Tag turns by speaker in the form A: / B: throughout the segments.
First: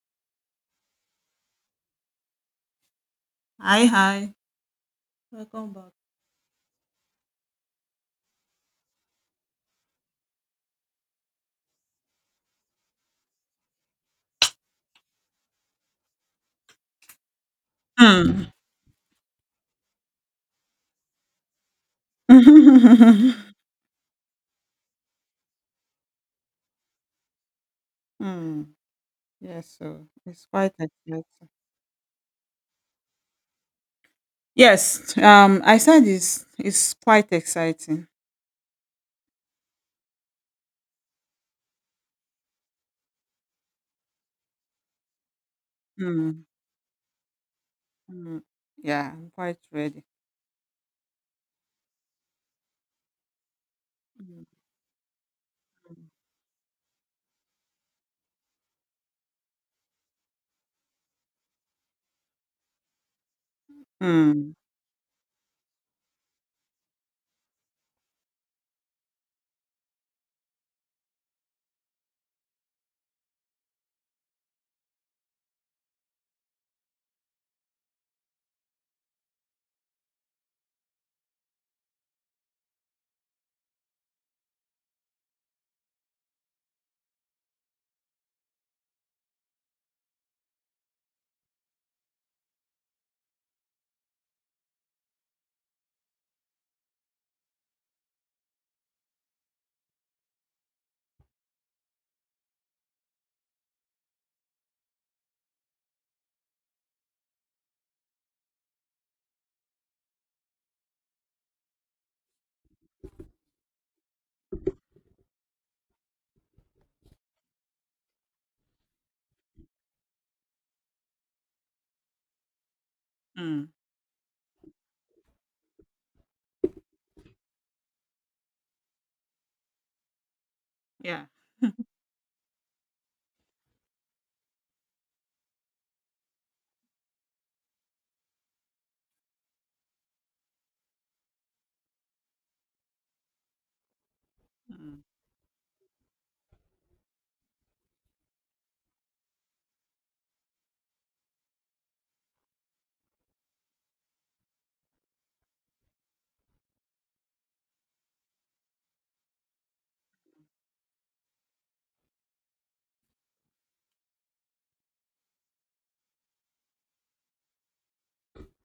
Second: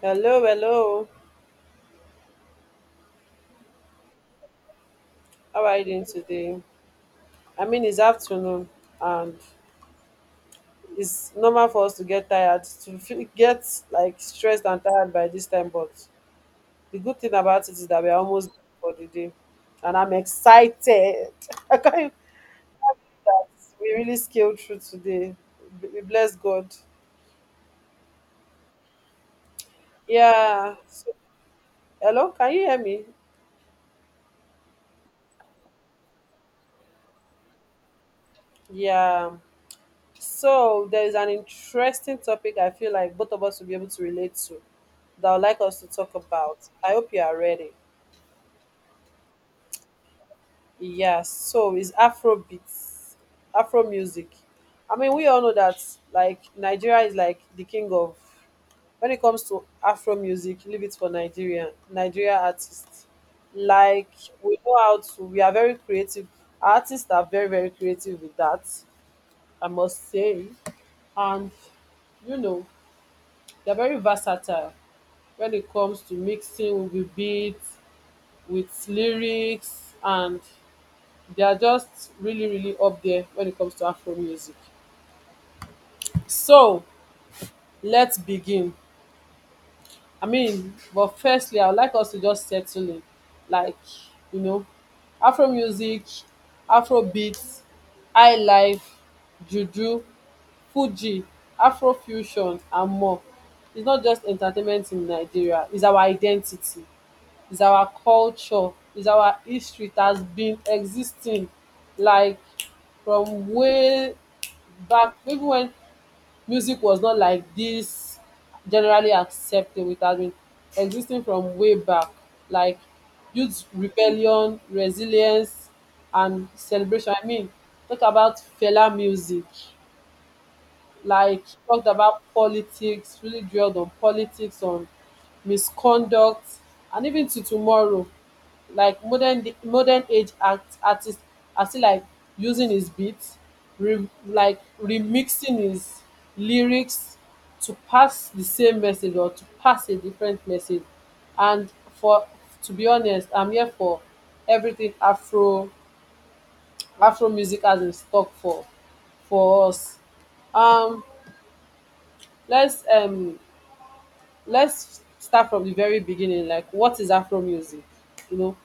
A: Hello, hello.
B: Hi, hi.
A: How
B: Welcome
A: are you
B: back.
A: doing today? I mean, it's afternoon, and it's normal for us to get tired, to feel, get like stressed and tired by this time. But the good thing about it is that we're almost
B: Hmm.
A: done for the day, and I'm excited. I can't. We really scaled through today. We bless God.
B: Hmm. Yes, so it's quite
A: Yeah. So,
B: exciting.
A: hello, can you hear me?
B: Yes, I said it's quite exciting.
A: Yeah. So there is an interesting topic I feel like both of us will be able to relate to that I would like us to talk
B: Hmm.
A: about. I hope you are ready.
B: Hmm. Yeah, I'm quite ready.
A: Yeah, so it's Afrobeats, Afro music.
B: Hmm.
A: I mean, we all know that like Nigeria is like the king of when it comes to Afro music, leave it for Nigeria, Nigeria artists. Like
B: Hmm.
A: we know how to we are very creative. Artists are very, very creative with that, I must say. And you know, they're very versatile, when it comes to mixing with beats, with lyrics, and they are just really, really up there when it comes to Afro music. So let's begin. I mean, but firstly, I would like us to just settle in, like you know, Afro music, Afro beats, high life, juju, Fuji, Afro fusion, and more. It's not just entertainment in Nigeria; it's our identity. Is our culture, is our history. It has been existing like from way back, even when music was not like this generally acceptable, it has been existing from way back. Like youth
B: Hmm.
A: rebellion, resilience, and celebration. I mean, talk about Fela music,
B: Yeah.
A: like she talked about politics, really drilled on politics, on misconduct, and even to tomorrow. Like modern age act artist are still like using his beats, re, like
B: Hmm.
A: remixing his lyrics to pass the same message or to pass a different message. And for to be honest, I'm here for everything Afro Afro music has in stock for us. Um let's let's start from the very beginning. Like what is Afro music, you know?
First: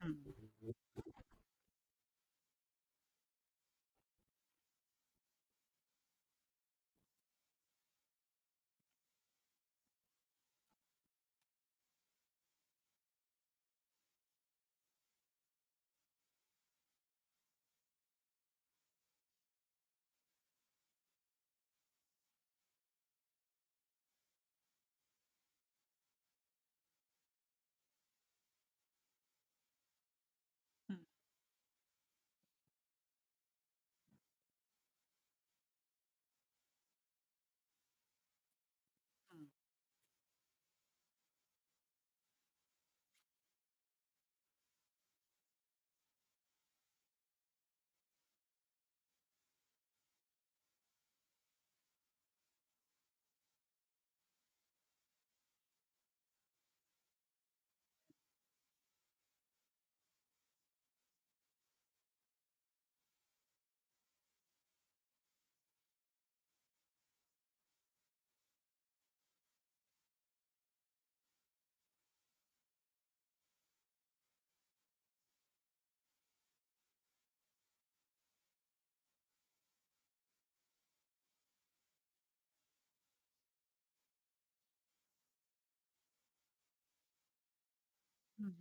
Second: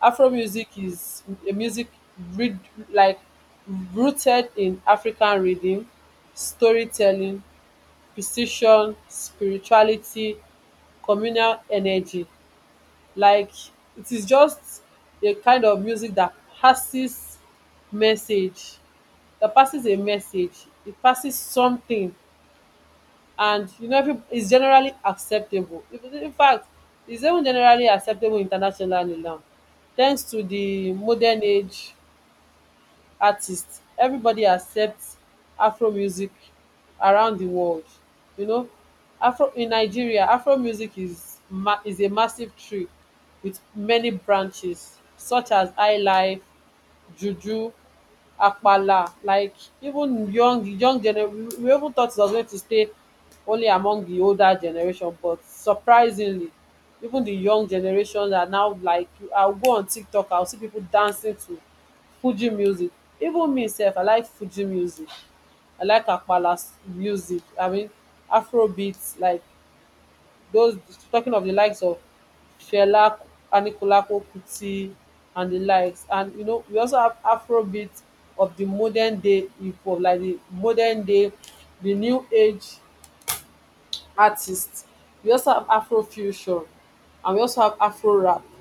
B: Hmm.
A: Afro music is a music read, like rooted in African rhythm, storytelling, precision, spirituality, communal energy. Like it is just a kind of music that passes message, that passes a message. It passes something, and you know every it's generally acceptable. In fact, it's even generally acceptable internationally now, thanks to the
B: Hmm.
A: modern age artists. Everybody accepts Afro music around the world, you know. Afro in Nigeria, Afro music is is a massive tree with many branches such as highlife, juju, akpala. Like even young young gener we even thought it was going to stay only among the older generation, but surprisingly even the young generation are now like I will go on TikTok, I will see people dancing to Fuji music. Even me sef, I like Fuji music. I like akpala music. I mean, Afro beats like those, talking of the likes of Fela Anikulapo Kuti and the likes. And you know, we also have Afrobeat of the modern day hip hop, like the modern day, the new age artists. We also have Afrofusion, and we also have Afro rap.
B: Hmm.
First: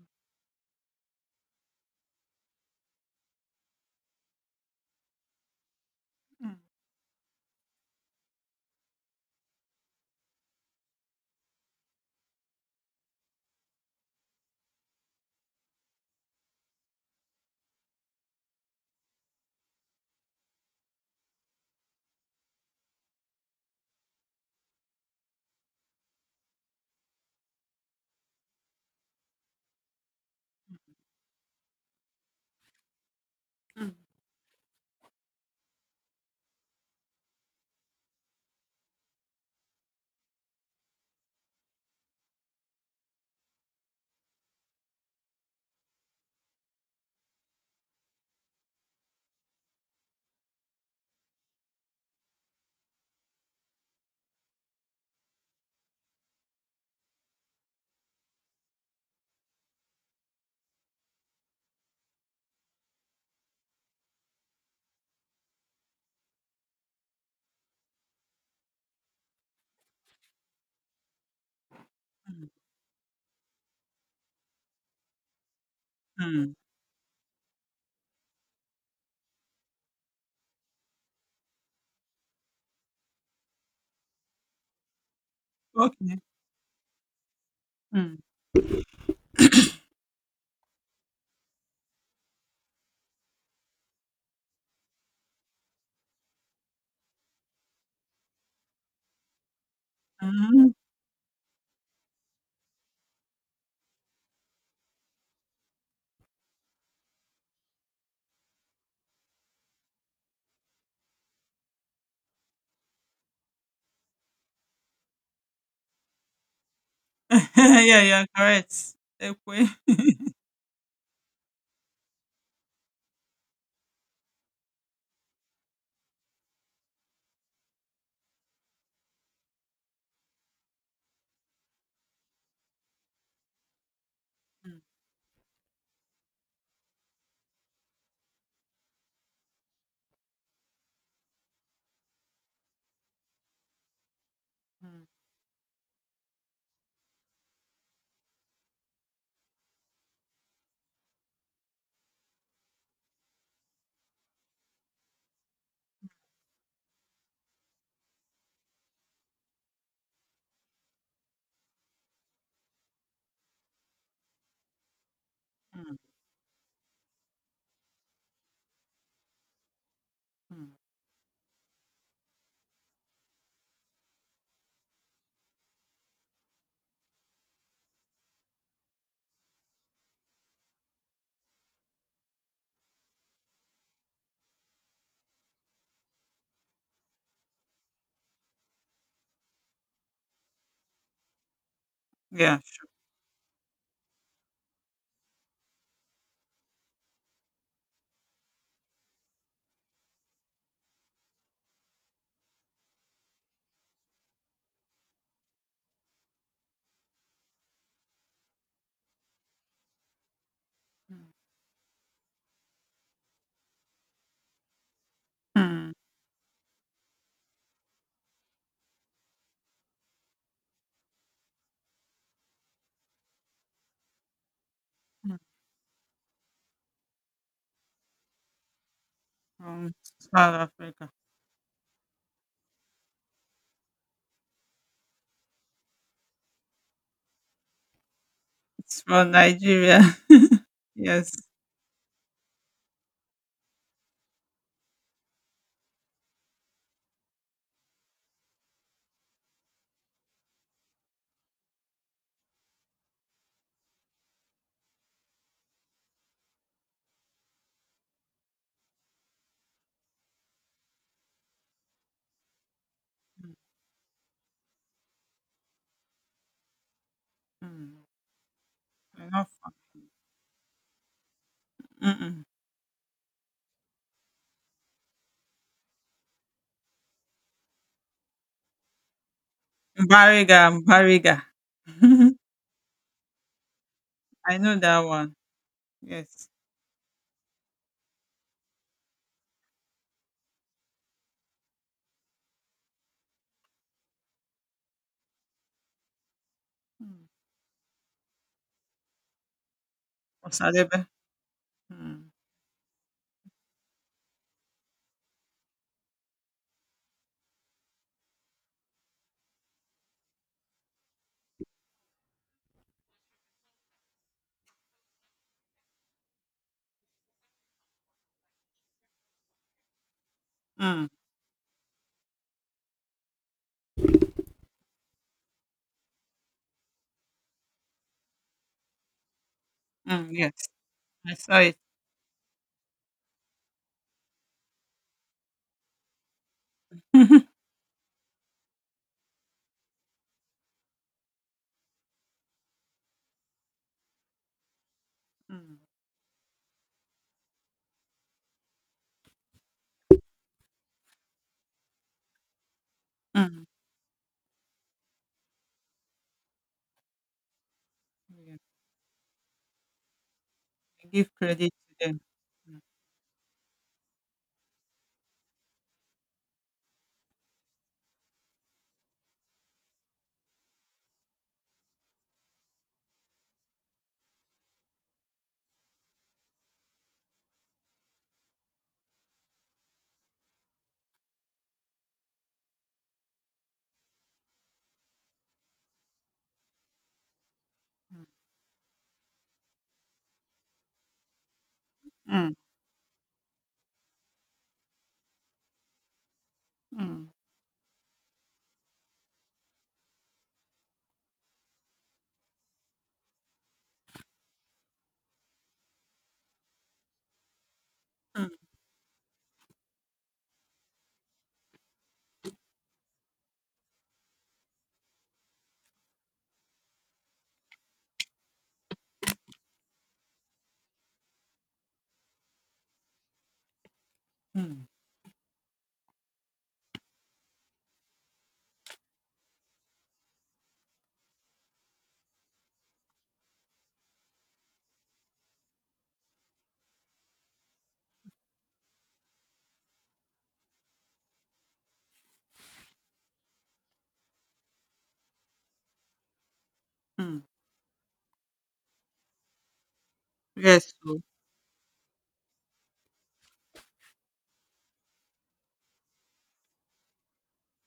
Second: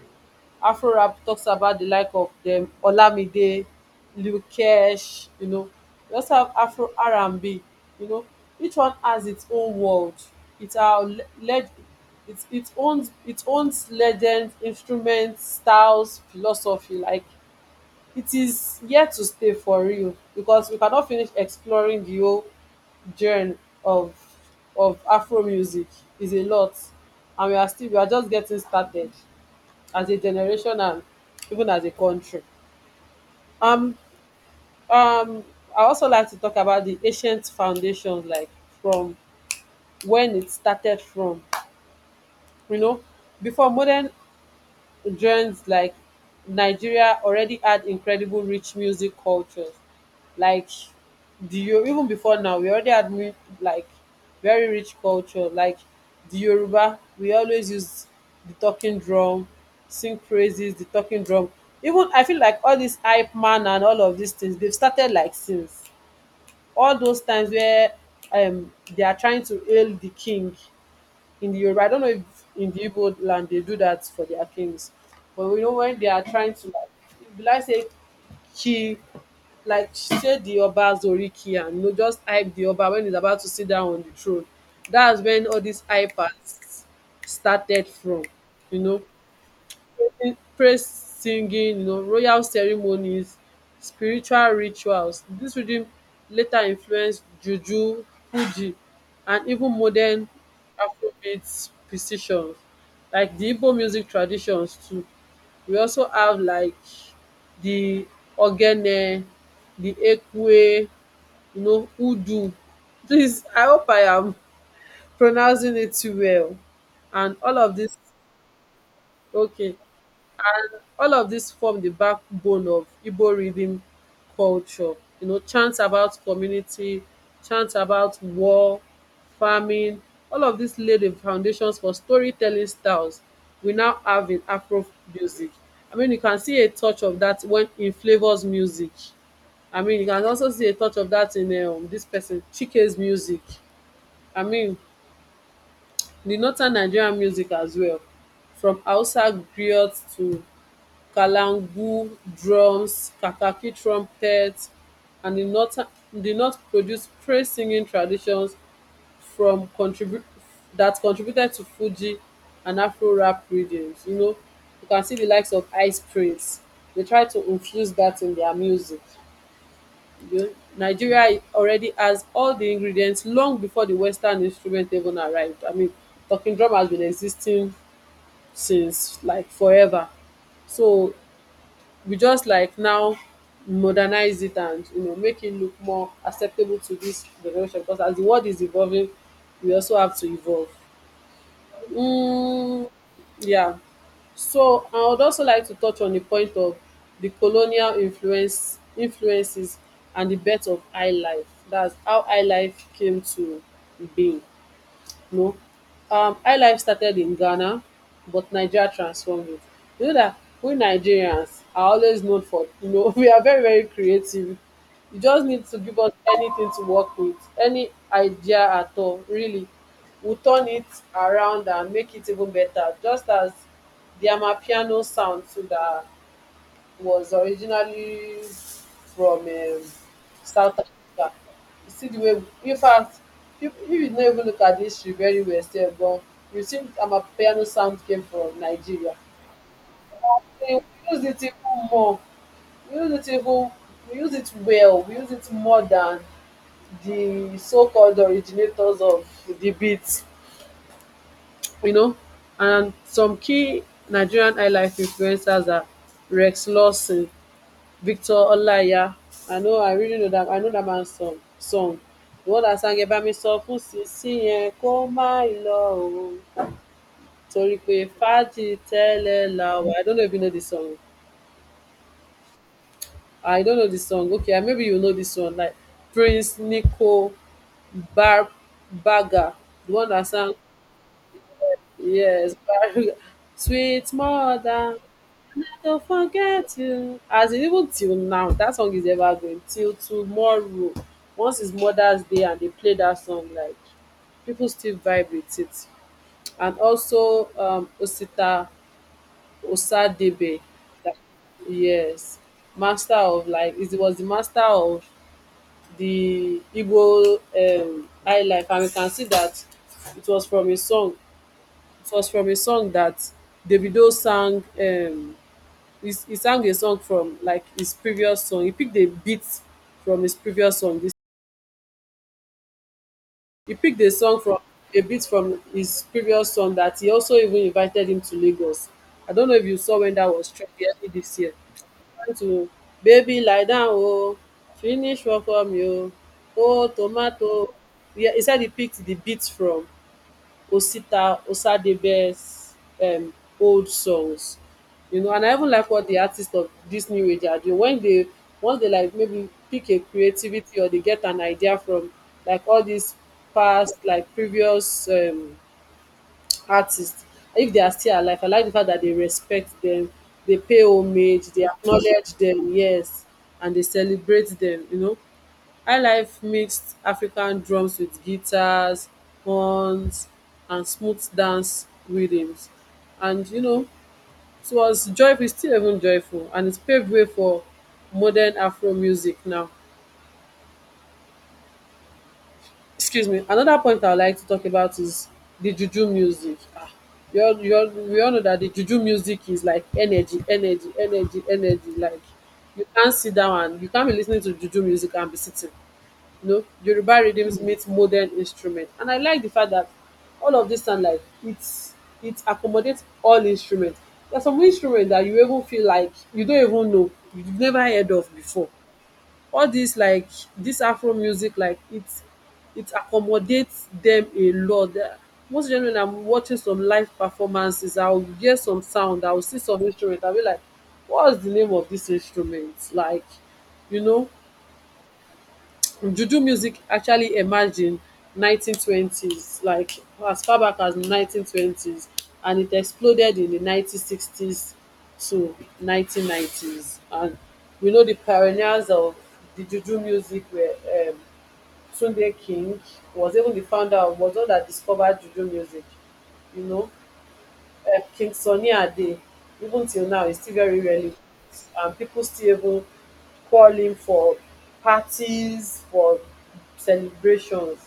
A: Afro rap talks about the like of dem Olamide, Lukesh, you know. We also have
B: Hmm.
A: Afro R and B, you know. Each one has its own world. It are le- led it owns legends, instruments, styles, philosophy. Like it is here to stay for real, because we cannot finish exploring the whole journey of of Afro music. Is a lot, and we are just getting started as a generation and even as a country.
B: Hmm.
A: Um, um, I also like to talk about the ancient foundations, like from when it started from, you know, before modern genres. Like Nigeria already had incredible rich music cultures, like even before now we already had like very rich culture. Like the Yoruba, we always use the talking drum, sing praises, the talking drum. Even I feel like all this hype man and all of these things, they've started like since all those times where um they are trying to hail the king in the Yoruba. I don't know if
B: Hmm.
A: in the Igbo land they do that for their kings, but we know when they are
B: Hmm.
A: trying to, like, will I say, ki, like say the Oba Zoriki and you know, just hype the Oba when he's about to sit down on the throne. That's when all these
B: Okay.
A: hypers started
B: Hmm.
A: from, you know, praise singing, you know, royal ceremonies, spiritual rituals. This rhythm later influenced juju, fuji and even modern
B: Hmm.
A: Afrobeat precision. Like the Igbo music traditions too. We also have like the ogene, the ekwe, you know, udu. Please, I hope I am pronouncing it well. And all of this,
B: Yeah, yeah, correct. Ekwe.
A: okay, all of this form the backbone of Igbo rhythm culture. You know, chants about community, chants about war, farming, all of this laid the foundations for storytelling styles we now have in
B: Hmm.
A: Afro music. I mean you can see a touch of that when in Flavour's music. I mean you can also see a touch of that in dis pesin Chike's music. I mean
B: Hmm.
A: di northern Nigerian music as well, from Hausa griots to kalangu drums, kakaki trumpet, and di north produce praise singing traditions from contribute that contributed to fuji and Afro rap rhythms. You know, you can see the likes of
B: Hmm.
A: Ice Prince. They try to infuse that in their music. You know,
B: Hmm.
A: Nigeria already has all the ingredients long before the western instrument even arrived. I mean talking drum has been existing since like forever. So we just like now modernize it, and you know make it look more acceptable to this generation, because as the world is evolving, we also have to evolve.
B: Yeah.
A: Mm, yeah. So I would also like to touch on the point of the colonial influences and the birth of high life. That's how high life came to be. No. iLife started in Ghana, but Nigeria transformed it. You know that we
B: Hmm.
A: Nigerians are always known for, you know, we are very, very creative. You just need to
B: Hmm.
A: give us anything to work with, any idea at all, really. We'll turn it around and make it even better, just as the Amapiano sound to the was originally from
B: From South
A: South
B: Africa.
A: Africa. You see the way, in fact, if you don't even look at the history very well, still gone, you see Amapiano sound came from
B: It's
A: Nigeria.
B: from Nigeria.
A: So we use
B: Yes.
A: it even more. We use it even, we use it well. We use it more than the so-called originators of the beats, you know. And some key Nigerian highlife influencers are Rex Lawson, Victor Olaiya. I know, I really know dat, I know dat man song, song, the one that sang ẹ bá mi sọ fún sisi yẹn kó má lọ o torí pé
B: Mm.
A: fàájì
B: They're
A: tẹ́lẹ̀
B: not
A: la
B: from-
A: wà. I don't know if you know the song.
B: Mm-mm.
A: I don't know the song, okay. Ah, maybe you know this one, like Prince Nico bar Bagga, the one that sang.
B: Bariga, Bariga.
A: Yes, sweet
B: I know
A: mother,
B: that one.
A: don't
B: Yes.
A: forget you. As in, even till now, that song is evergreen. Till tomorrow, once it's Mother's Day and they play that song, like people still vibe with it. And
B: Mm.
A: also, Osita Osadebe,
B: Osadebe.
A: that,
B: Mm.
A: yes, master of like it was the master of the Igbo high life, and we can see that it was from his song. It was from a song that Davido sang. He sang a song from like his previous song. He picked a beat from his previous song.
B: Mm.
A: This he picked a song from a beat from his previous song, that he also even invited him to Lagos. I don't know if you saw when that
B: Mm.
A: was
B: Yes.
A: trending early
B: I
A: this year.
B: saw it.
A: Trying to baby lie down oh, finish work for me oo, oh tomato. Yeah, he said he picked the beat from Osita Osadebe's um old songs, you know. And I even
B: Mm.
A: like what the artists of this new age are doing when they once they like maybe pick a creativity or they get an idea from like all these
B: Mm.
A: past, like previous artists. If they are still alive, I
B: Yeah.
A: like the fact that they respect them, they pay
B: I give
A: homage, they
B: credit to them.
A: acknowledge them,
B: Mm.
A: yes, and they celebrate them, you know. Highlife mixed African drums with guitars, horns, and smooth dance rhythms. And you know, it was joyful, its still even joyful, and it paved way for modern Afro music now. Excuse me, another point I would like to talk about is the juju music. Ah, you all we all know that the juju music is like energy, energy, energy, energy. Like
B: Mm.
A: you can't sit down and you can't be listening to juju music and be sitting, you know. Yoruba
B: Mm.
A: rhythms meet modern instrument. And I like the fact that all of this sound like it's it accommodates all instruments. There's some instrument that you even feel like you don't even know, you've never heard of
B: Mm. Mm.
A: before. All this, like this Afro music, like it accommodates them a lot. Most generally, when I'm watching some live performances, I'll hear some sound, I'll see some instrument, I'll be like, what's the name of this instrument? Like, you know,
B: Mm.
A: Juju music actually emerged in 1920s, like as far back as 1920s, and it exploded in the 1960s to 1990s. And we know the pioneers of the Juju music were um, Tunde King, was even the founder of, was the one that discovered Juju music, you know
B: Mm.
A: king sunny ade even till now is still very
B: Yes.
A: relevant.
B: Oh.
A: And people still even call him for parties, for celebrations.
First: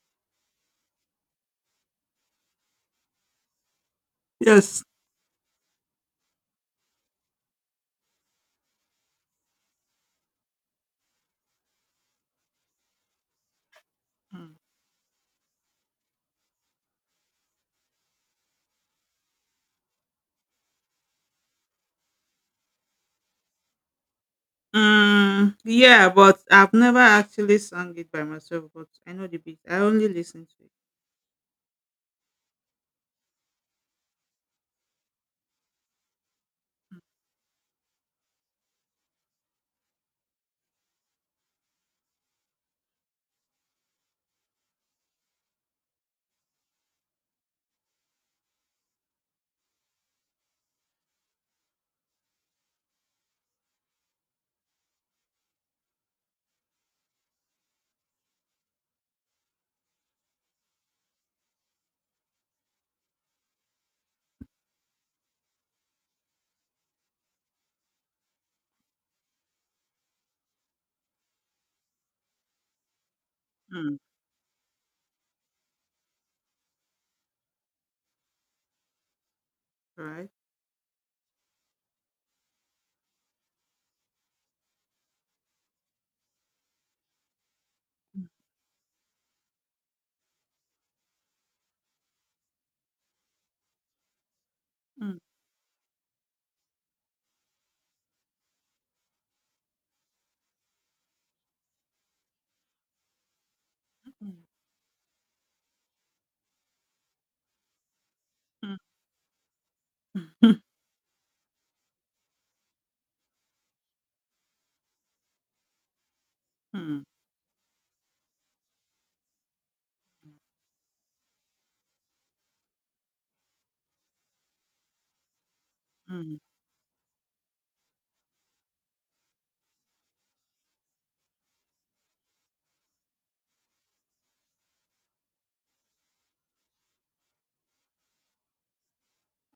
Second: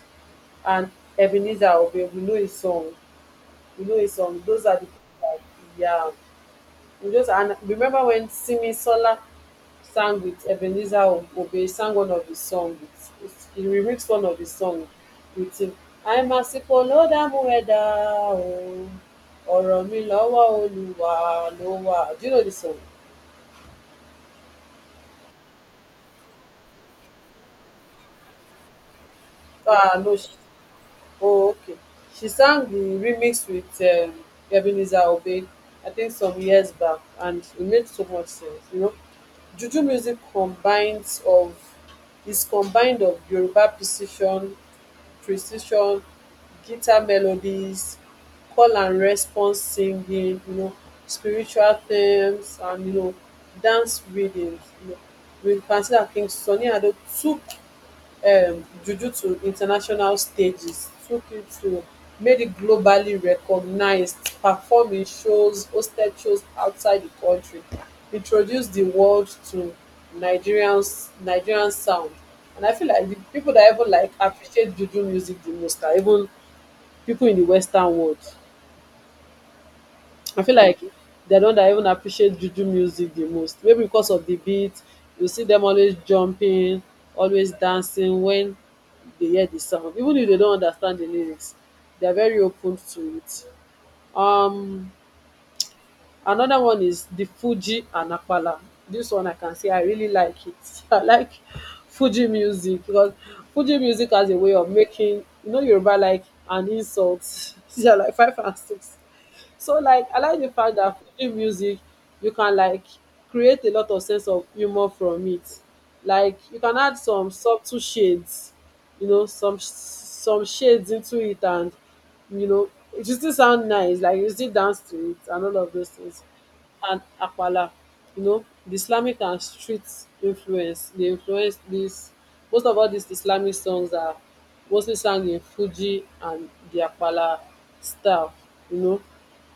A: And Ebenezer Obey, we know his song. We know his song. Those are
B: Yes.
A: the people that, yeah. We just and remember when Simi Sola sang with Ebenezer Obey, sang one of his songs, he remixed one of his
B: Mm.
A: songs with him. I'm àsìkò ló dààmú ẹ̀dá o, ọ̀rọ̀ mi lọ́wọ́ Olúwa ló wà. Do you know this song?
B: Mm, yeah, but I've never actually sung it by myself, but I know the beat. I
A: Ah,
B: only
A: no.
B: listen to it.
A: Oh, okay. She sang the remix with Ebenezer Obey, I think some years back, and it made so much sense. Juju music combines of is combined of Yoruba precision guitar melodies, call and response singing, spiritual themes and dance rhythms, with Francis Akintunde Sunny Ado, took juju to international stages, took tukitu, made it globally recognised, performing shows, hosted shows outside the country, introduced the world to Nigerian sound. And I feel like the people that even
B: Mm,
A: like appreciate juju music the most are even people in the western world.
B: right?
A: I feel like they're the one that even appreciate juju music the most. Maybe because of the beat, you see them always jumping, always dancing
B: Mm,
A: when they hear the sound. Even if they don't understand the lyrics, they're very open to it. Um,
B: mm,
A: another one is the Fuji and Apala. This one I can say I really like it. I like Fuji music because Fuji music has
B: mm,
A: a way of making you know Yoruba like an insult. They're like five and
B: mm,
A: six. So, like, I like the fact that film music you can, like, create a lot of sense of humor from it. Like you can add
B: mm,
A: some subtle shades, some shades into it, and it will still sound nice, like you still dance to it and all of those things.
B: mm,
A: And akpala, the islamic and street influence. They influence this. Most of all these islamic songs are mostly sung in fuji and di akpala style you know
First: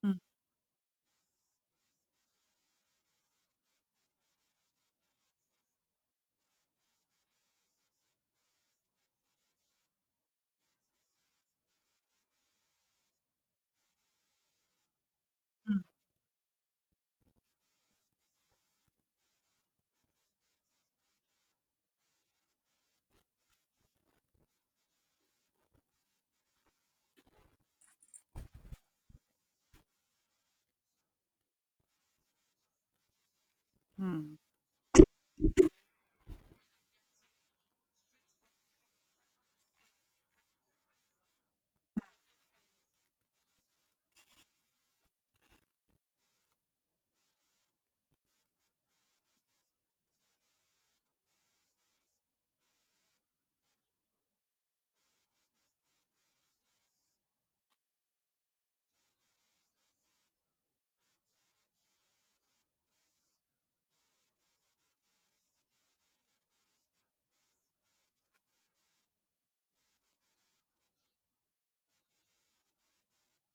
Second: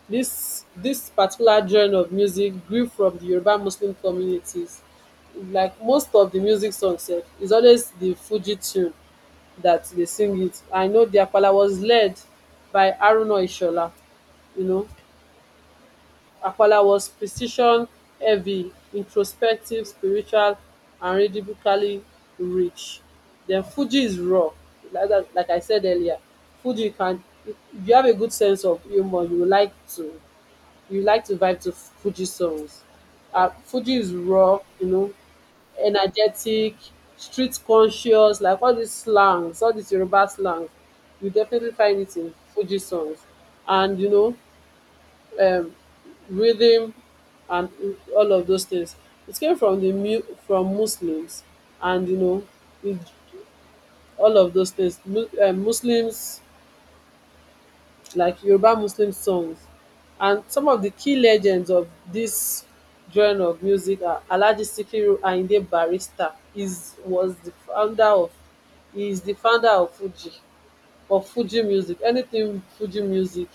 B: mm,
A: this particular genre of music grew from the Yoruba muslim communities. Like most of the music songs, sef is always the fuji tune that they sing it. I know di akpala was led by Haruna Ishola, you know
B: mm,
A: Akpala was precision-heavy, introspective, spiritual and rhythmically rich. Then Fuji is raw. Like that, like I said earlier, Fuji can if you have a good sense of humor, you like to vibe to Fuji songs. Fuji is
B: mm,
A: raw, energetic, street conscious, like all these slangs, all these Yoruba slangs, you definitely find it in Fuji songs. And um rhythm and all of those things. It came from Muslims, and it, all of those things. Muslims like Yoruba Muslim songs, and some of the key legends of this genre of music are Alhaji Sikiru Ayinde Barrister is was the founder of he is the founder of Fuji, of Fuji music. Anything Fuji music,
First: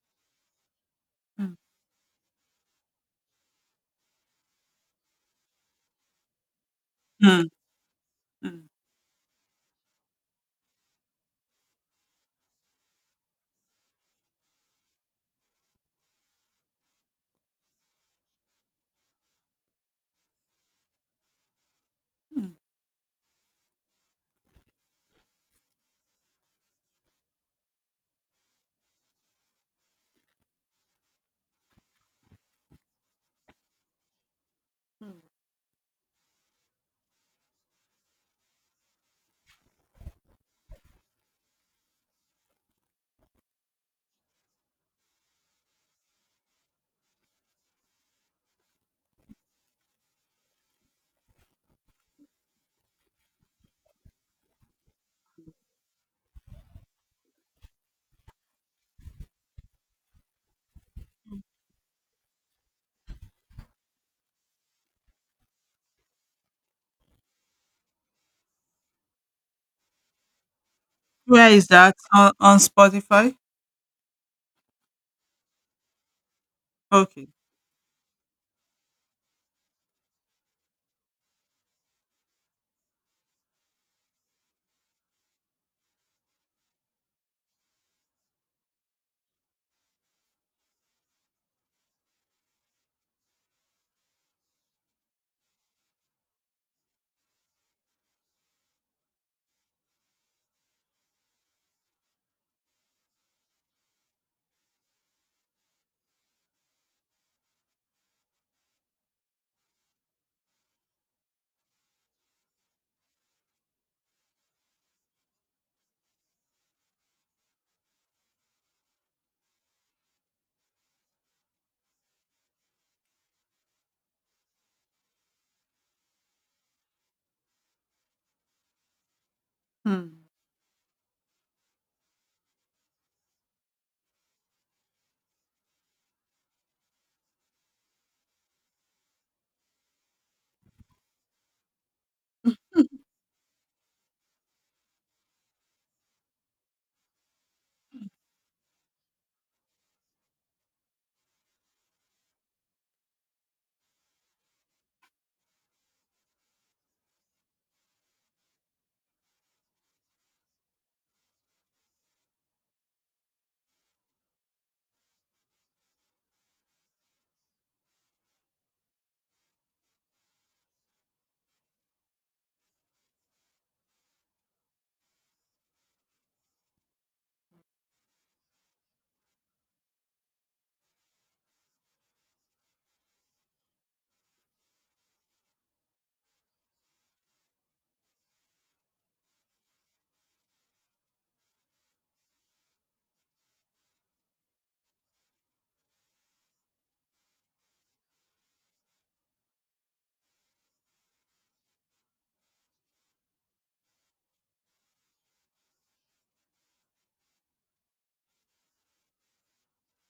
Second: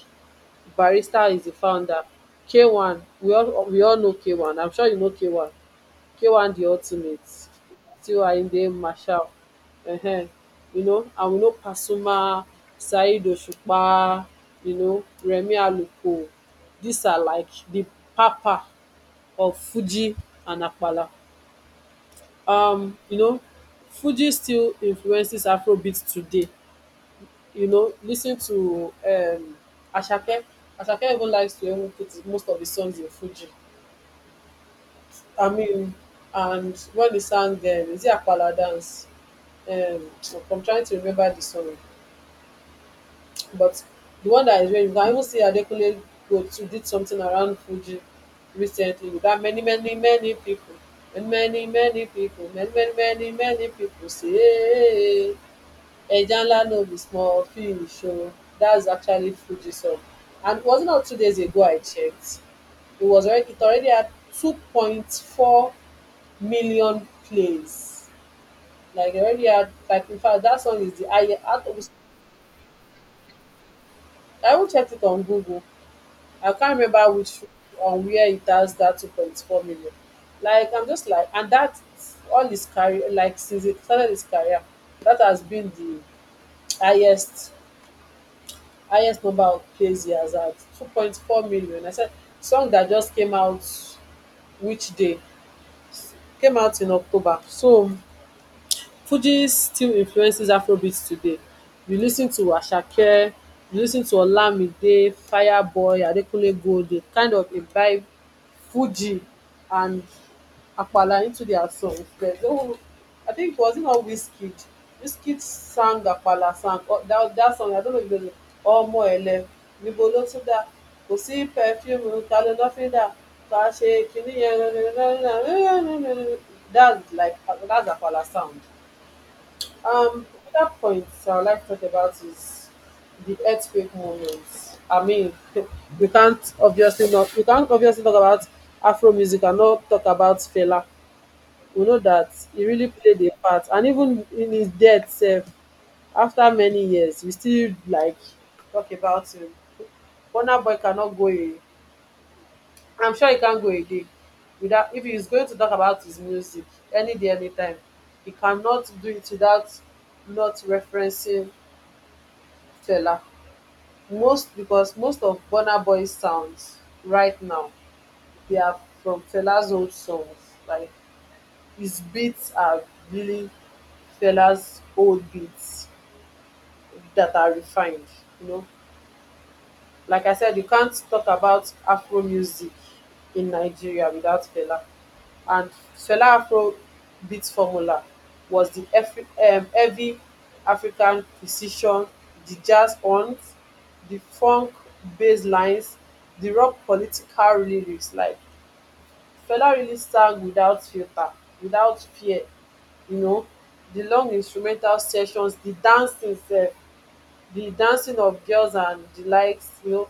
A: barrister is di founder. K1, we all know K1, I'm sure you know K1 di ultimate,
B: mm,
A: tiwainde
B: mm,
A: marshal. um and we know pasuma, saheed òṣùpá, remi aluko. Dis are like di papa of fuji and apala.
B: mm,
A: um you know Fuji still influences afrobeat today. Listen to Ashake. Ashake even likes to even put most of the songs in Fuji.
B: mm.
A: I mean, and when he sang, is it Apala Dance? So I'm trying to remember the song, but the one that is where you can even see Adekunle go to did something around Fuji recently with that many, many, many people. And many, many people, many, many, many, many people say, Eja Nla No Be Small Fish oh, that's actually Fuji song. And it was it not 2 days ago I checked. It already had 2.4 million plays. Like it already had, like, in fact, that song is the highest
B: Where
A: out
B: is
A: of—
B: that? On Spotify?
A: I even checked it on Google. I can't remember
B: Okay.
A: which on where it has that 2.4 million. Like I'm just like— and that, all his career, like since he started his career, that has been the highest highest number of plays he has had. 2.4 million, I said. Song that just came out, which day, came out in October. So fuji still influences afrobeat today. You lis ten to asake, you lis ten to olamide, fireboy, adekunle gold dey kind of imbibe fuji and apala into dia songs den. I think it was it not Wizkid sang apala song. Oh, that song, I don't know if you know the, ọmọ ẹlẹ níbo ló tún dà kò sí pẹfíìmù ta ló lọ́fíńdà ká ṣe kinní yẹn. That's like, that's apala sound.
B: Mm,
A: Another point I would like to talk about is the earthquake movement. I mean, we can't obviously talk about Afro music and not talk about Fela. We know that he really played a part, and even in his death, sef, after many years, we still like talk about him. Burna Boy cannot go a, I'm sure he can't go again. Without if he is going to talk about his music any day, anytime, he cannot do it without not referencing Fela. Most because most of Burna Boy sounds right now, they are from Fela's old songs, like his beats are really Fela's old beats that are refined. you know like I said, you can't talk about afro music in Nigeria without Fela. And Fela Afro beat formula was heavy African precision, the jazz horns, the funk bass lines, the rock political lyrics. Like Fela really sang without filter, without fear you know the long instrumental sessions, the dancing sef, the dancing of girls and the likes,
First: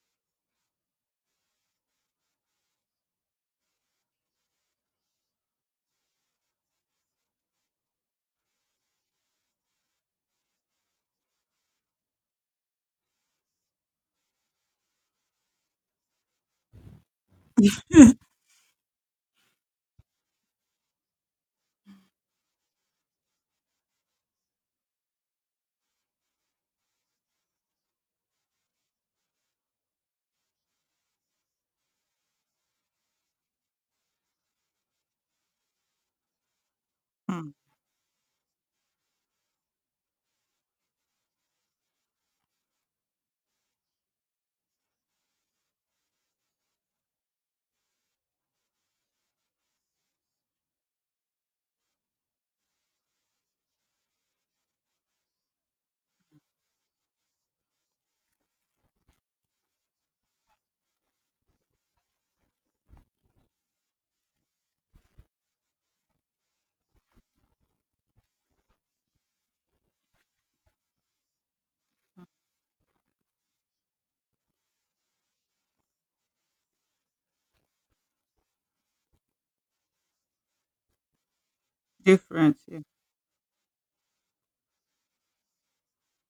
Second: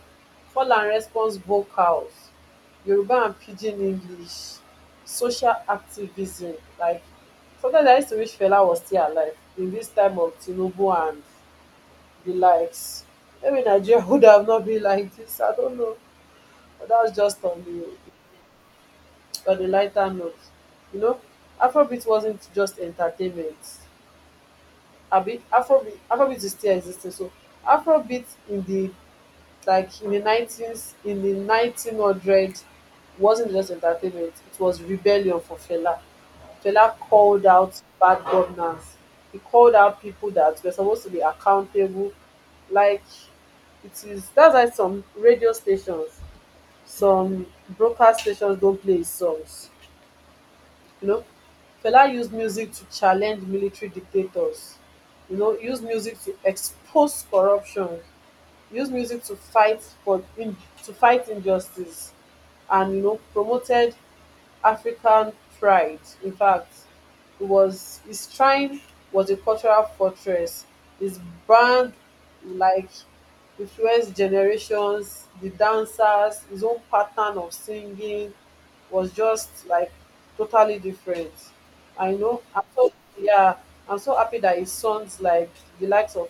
A: call and response vocals, Yoruba and pidgin english, social activism. Like sometimes I used to wish Fela was still alive in this time of Tinubu and the likes. Maybe Nigeria would have not been like this. I don't know, but that's just on the lighter note. you know Afrobeat wasn't just entertainment. Abi afrobeat is still existing. So afrobeat in the Like in the 19s, in the 1900, wasn't just entertainment, it was rebellion for Fela. Fela called
B: mm.
A: out bad governance. He called out people that were supposed to be accountable. Like it is that's why some radio stations, some broadcast stations don't play his songs. You know, Fela used music to challenge military dictators. You know, he used music to expose corruption, used music to fight injustice and promoted African pride. In fact, it was his shrine was a cultural fortress. His band, like, influenced generations, the dancers. His own pattern of singing was just like totally different. I know
B: Different.
A: I'm
B: Yeah.
A: so yeah, I'm so happy that his sons, like the likes of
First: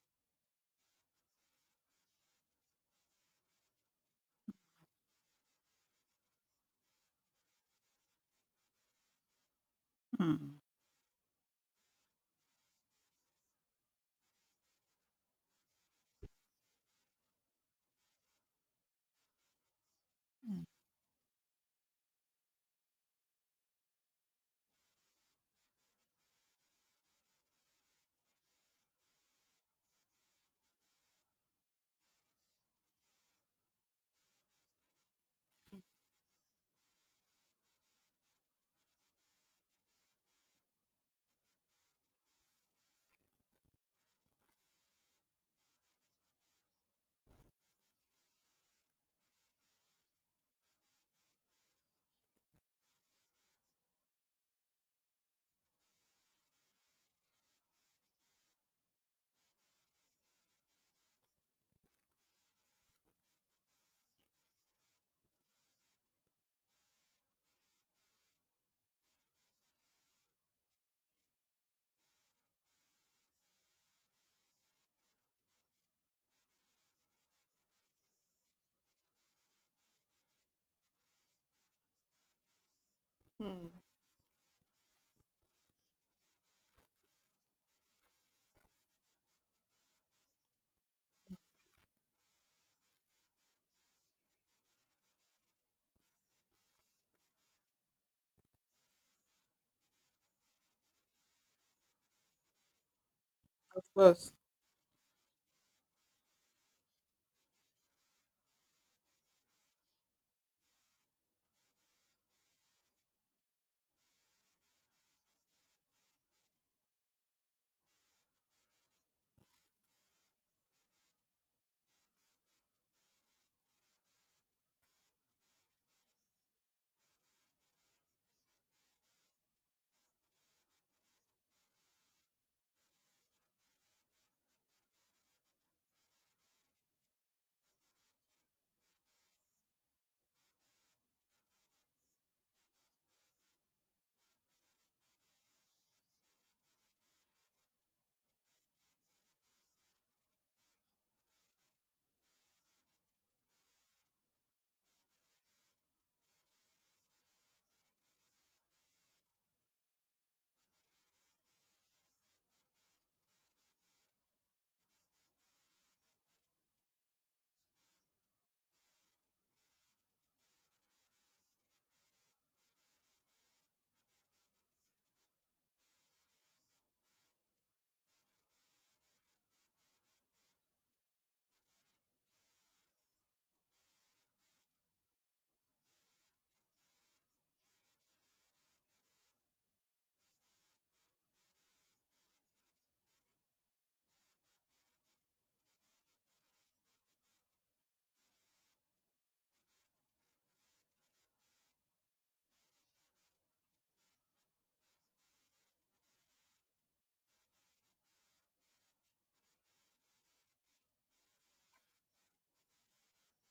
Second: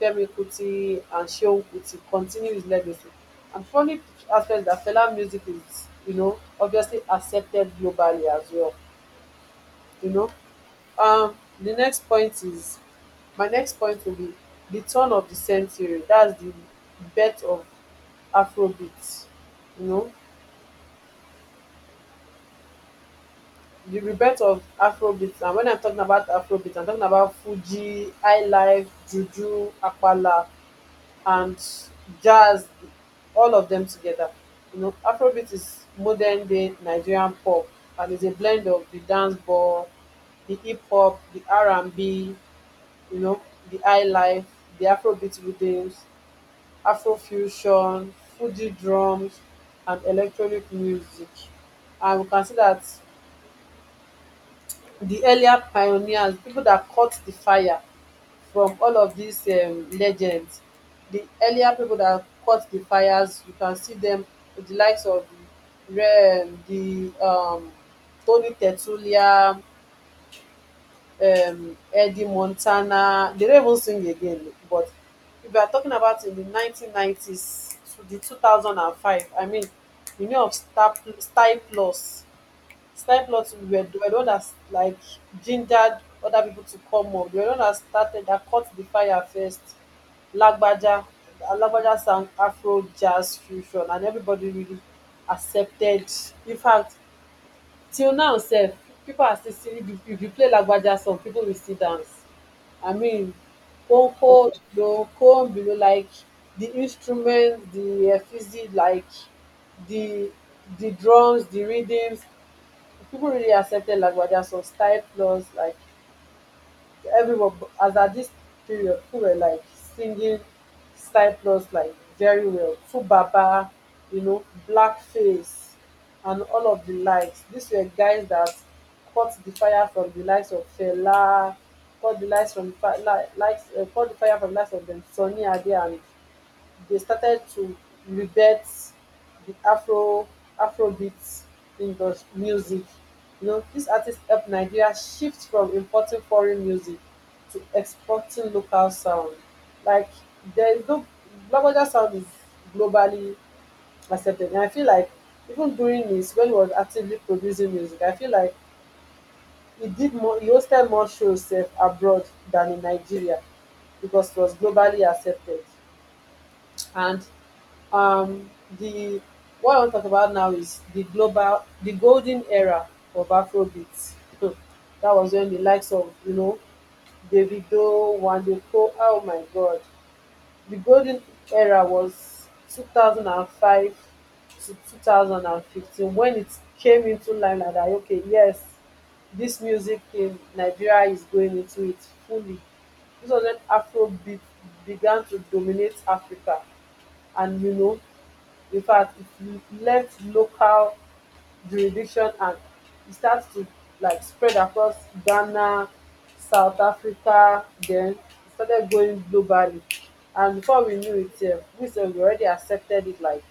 A: Femi Kuti and Shehu Kuti, continue his legacy. And funny aspect that Fela music is, obviously accepted globally as well. You know,
B: Mm,
A: um, the next point is, my next point will be the turn of the century. That's the birth of Afrobeat. You know,
B: mm,
A: the rebirth of Afrobeat. And when I'm talking about Afrobeat, I'm talking about Fuji, High Life, Juju, Apala, and jazz, all of them together. Afrobeat is modern day Nigerian pop, and is a blend of the dance ball, the hip hop, the r&b you know the high life, the afrobeat rhythms, afrofusion, fuji drums and electronic music. And we can see that the earlier pioneers, people that caught the fire from all of these legends. The earlier people that caught the fires, you can see them with the likes of the, Re- the Tony Tertulia, Eddie Montana. They don't even sing again. But if you are talking about in the 1990s to the 2005, I mean, you know of Star Plus, it's time. we were,
B: mm.
A: we were the one that like gingered other people to come up. We were the one that started, that caught the fire first. Lagbaja, Lagbaja sang Afro jazz fusion, and everybody really accepted. In fact, till now, sef, people are still singing. If you play Lagbaja song, people will still dance. I mean,
B: Of course.
A: konko below, kon below, like the instrument, the physics, like the the drums, the rhythms, people really accepted Lagwaja so style plus like everyone as at this period people were like singing style plus like very well Fubaba, you know, blackface and all of the likes. These were guys that caught the fire from the likes of Fela, caught the likes from fa- li- likes caught the fire from the likes of them Sonny Ade, and they started to rebirth the Afrobeat industry music. You know, this artist helped Nigeria shift from importing foreign music to exporting local sound. Like there is no Lagbaja sound is globally accepted. And I feel like even during this when he was actively producing music, I feel like he hosted more shows sef abroad than in Nigeria because it was globally accepted. And um, the what I want to talk about now is the golden era of Afrobeats. That was when the likes of, you know, Davido, Wandeko. Oh my God, the golden era was 2005 to 2015, when it came into line. Like that, okay, yes, this music in Nigeria is going into it fully. This was when Afrobeat began to dominate Africa, and you know, in fact it left local jurisdiction and it starts to like spread across Ghana, South Africa, then it started going globally. And before we knew it, we sef we already accepted it like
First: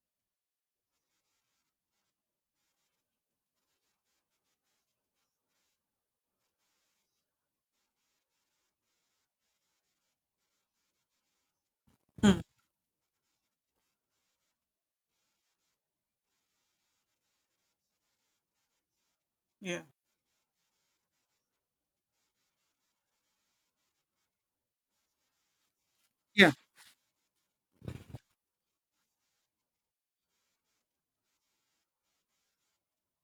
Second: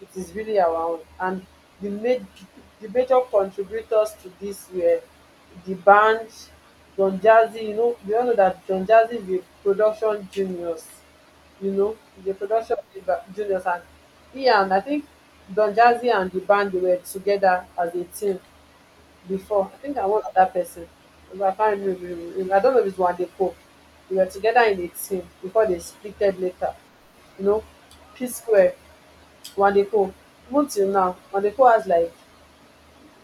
A: it is really our own. And the maj- the major contributors to this were the band Don Jazzy. You know, we all know that Don Jazzy is a production genius. You know, he's a
B: Mm,
A: production genius. And he and I think Don Jazzy and the band, they were together as a team before. I
B: yeah.
A: think I was that person. I can't remember. I don't know if it's Wande Pope. They were together in a team before they splitted
B: Yeah.
A: later, you know. P Square. Nwadepo, even till now Nwadepo has like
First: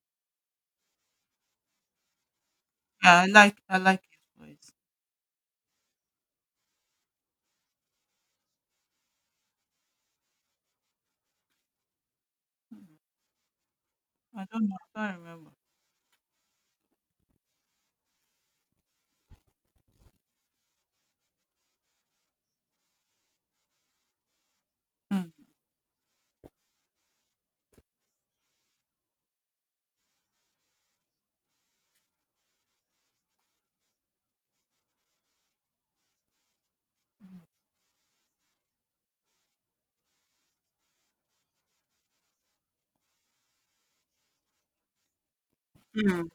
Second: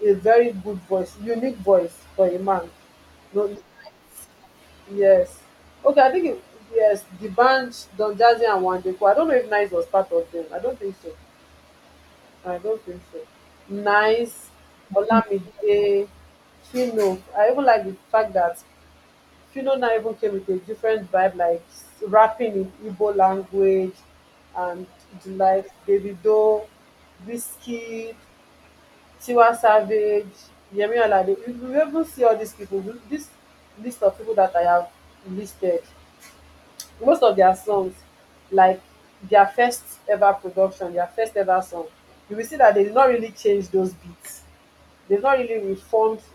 A: a very good voice, unique voice for a man.
B: Yeah.
A: No,
B: I like his voice.
A: yes, okay, I think it, yes, the band Don Jazzy and Nwadepo. I don't know if Nice was part of them. I don't think so.
B: I
A: Nice.
B: don't know. I don't remember.
A: Olamide. Fino, I even like the fact that Fino now even came with a different vibe, like rapping in Igbo language. And
B: Mm,
A: the like Davido, whiskey, tiwa savage, yemi alade. You will even see all these people. This list of people that I have listed, most of their songs, like, their first ever production, their first ever song, you will see that they did not really change those beats. they've not really reformed
B: mm,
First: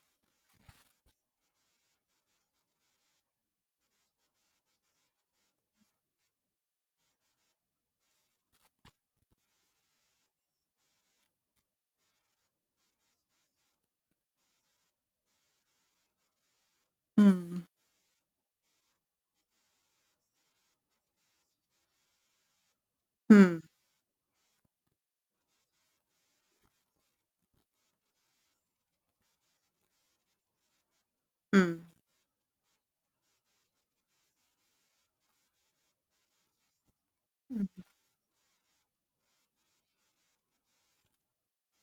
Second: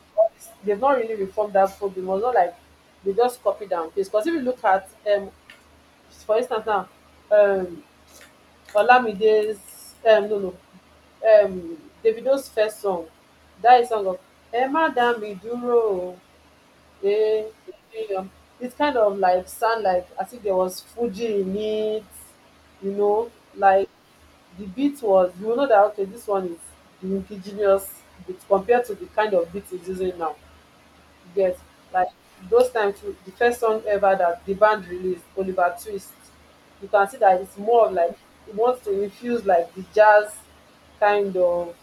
A: they've not really reformed that folk. It was not like they just copied and paste. Because if you look at, um for instance now, um olamide's no no um davido's first song, that is song of Emma, má dúró o, eh,
B: mm,
A: eh, um, it kind of like sound like as if there was fuji in it, you know.
B: mm,
A: Like the beat was, you will know that okay, this one is the indigenous beat compared to the kind of beat it's using now, you get.
B: mm,
A: Like those times too, the first song ever that the band released, oliver twist, you can see that it's more of like it wants to infuse like the jazz kind of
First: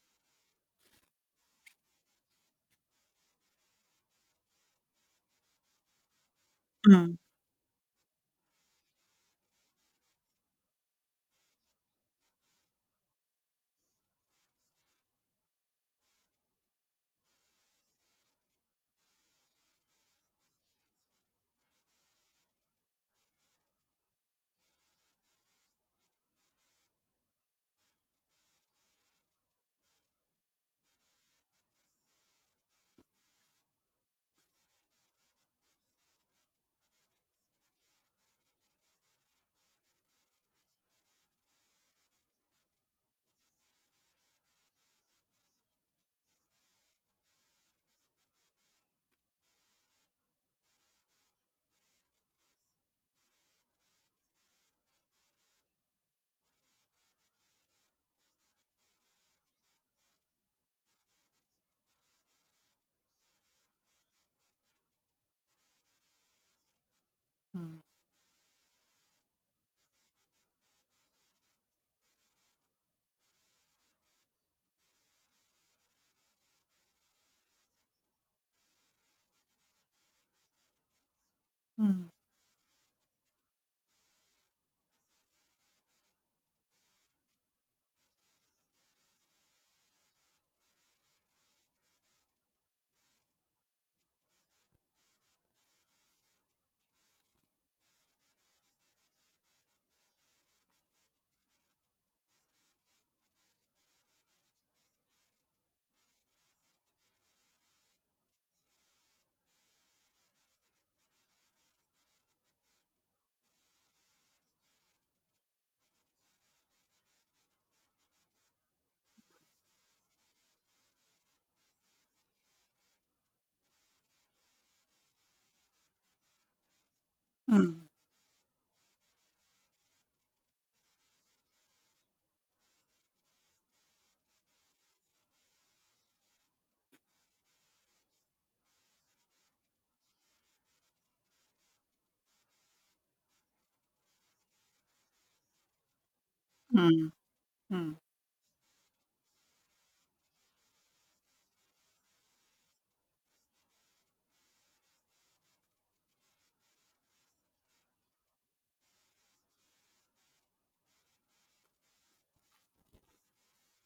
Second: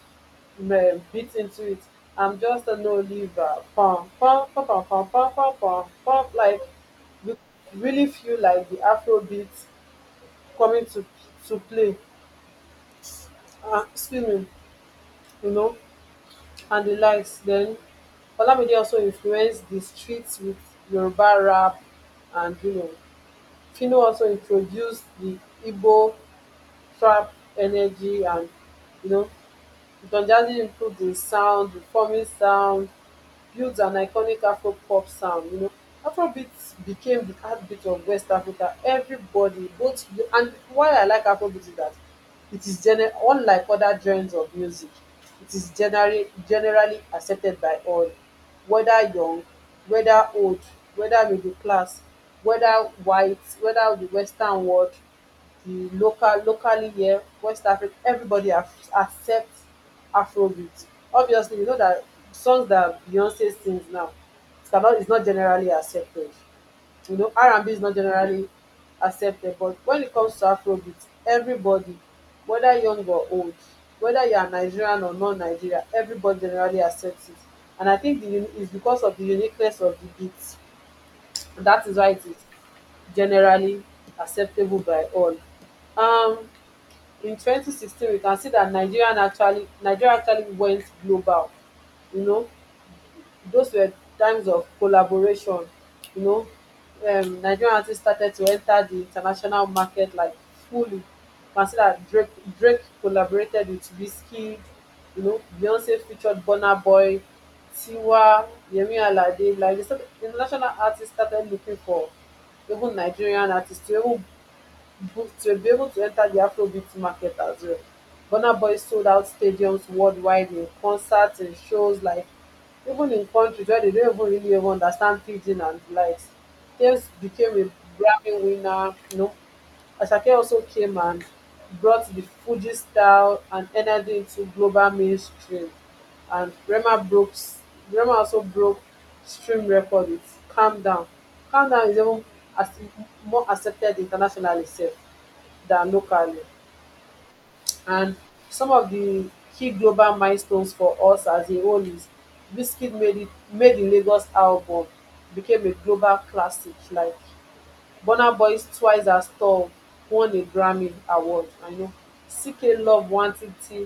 A: beat into it. I'm just an oliver, pom pom pom pom pom pom pom pom pom, like
B: mm.
A: you really feel like the afro beats coming to play. Excuse me, you know, and the likes. Then Olamide also influenced the streets with Yoruba rap. And you know, Fino also introduced the Igbo trap energy. And you know, Donjazzy improved his sound, reforming sound, built an iconic Afro pop sound. You know, Afrobeat became the heartbeat of West Africa. Everybody, both, and why I like Afrobeat is that unlike other genres of music. It is generally accepted by all, whether young, whether old, whether middle class, whether white, whether the Western world, the local locally here, West Africa. Everybody accepts Afrobeat. Obviously, you know that songs that Beyonce sings now, it's not generally accepted. You know, R&B is
B: Mm,
A: not generally accepted, but when it comes to Afrobeat, everybody, whether young or old, whether you are Nigerian or non-Nigerian, everybody generally accepts it. And I think it's because of the uniqueness of the beats. That is why
B: mm,
A: it is generally acceptable by all. Um, in 2016, we can see that nigeria actually went global, you know. Those were times of collaboration, you know. Nigerian artists started to enter the international market like fully. Consider Drake. Drake collaborated with Wizkid, you know. Beyonce featured burna boy, tiwa, yemi alade. Like the international artists started looking for even nigerian artists to even booked to be able to enter the Afrobeat market as well. Burna Boy sold out stadiums worldwide in concerts and shows, like even in countries where they don't even really even understand pidgin and the likes. Tails became
B: mm,
A: a Grammy winner, you know. Asake also came and brought the Fuji style and energy into global mainstream. And rema also broke stream record with calm down. Calm down is even as more accepted internationally sef than locally.
B: mm, mm,
A: And some of the key global milestones for us as a whole is: wizkid made the lagos album became a global classic, like burna boys twice as tall won a grammy award, I know. Ck love1titi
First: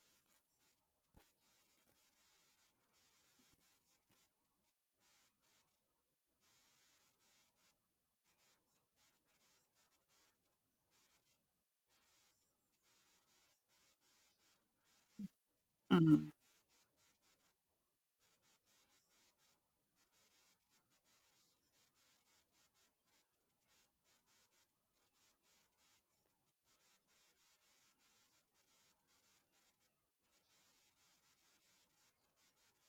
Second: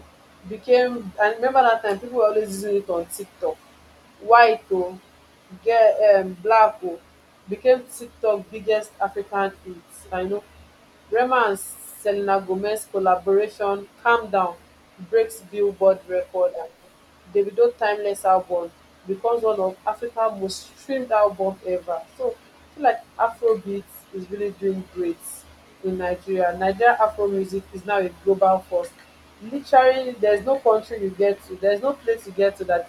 A: became, I remember that time people were always using it on tiktok. White o ge, black o became tiktok biggest african hit, I know. Rema and Selena Gomez collaboration "Calm Down" breaks Billboard
B: mm,
A: record. And Davido "Timeless" album becomes one of Africa's most streamed albums ever. So I feel like Afrobeat is really doing great in Nigeria. Nigeria Afro music is now a global force. Literally, there's no country you get to, there's no place you get to that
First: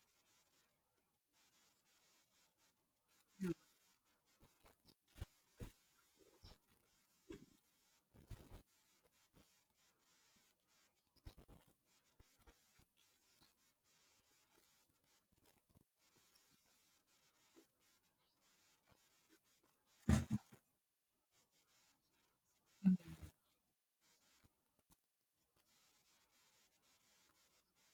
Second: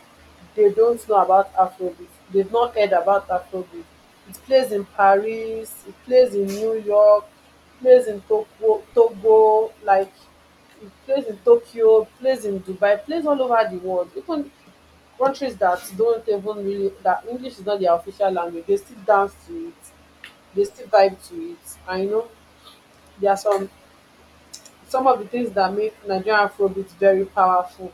A: they don't know about Afrobeat. They've not heard about Afrobeat. It plays in Paris, it plays in New York, it plays in Togo, Togo, like it plays in Tokyo, it plays in Dubai, it plays all over the world. Even countries that don't even really that English is not their official language, they still dance to it, they still vibe to it. I know there are some of the things that make Nigerian Afrobeat very powerful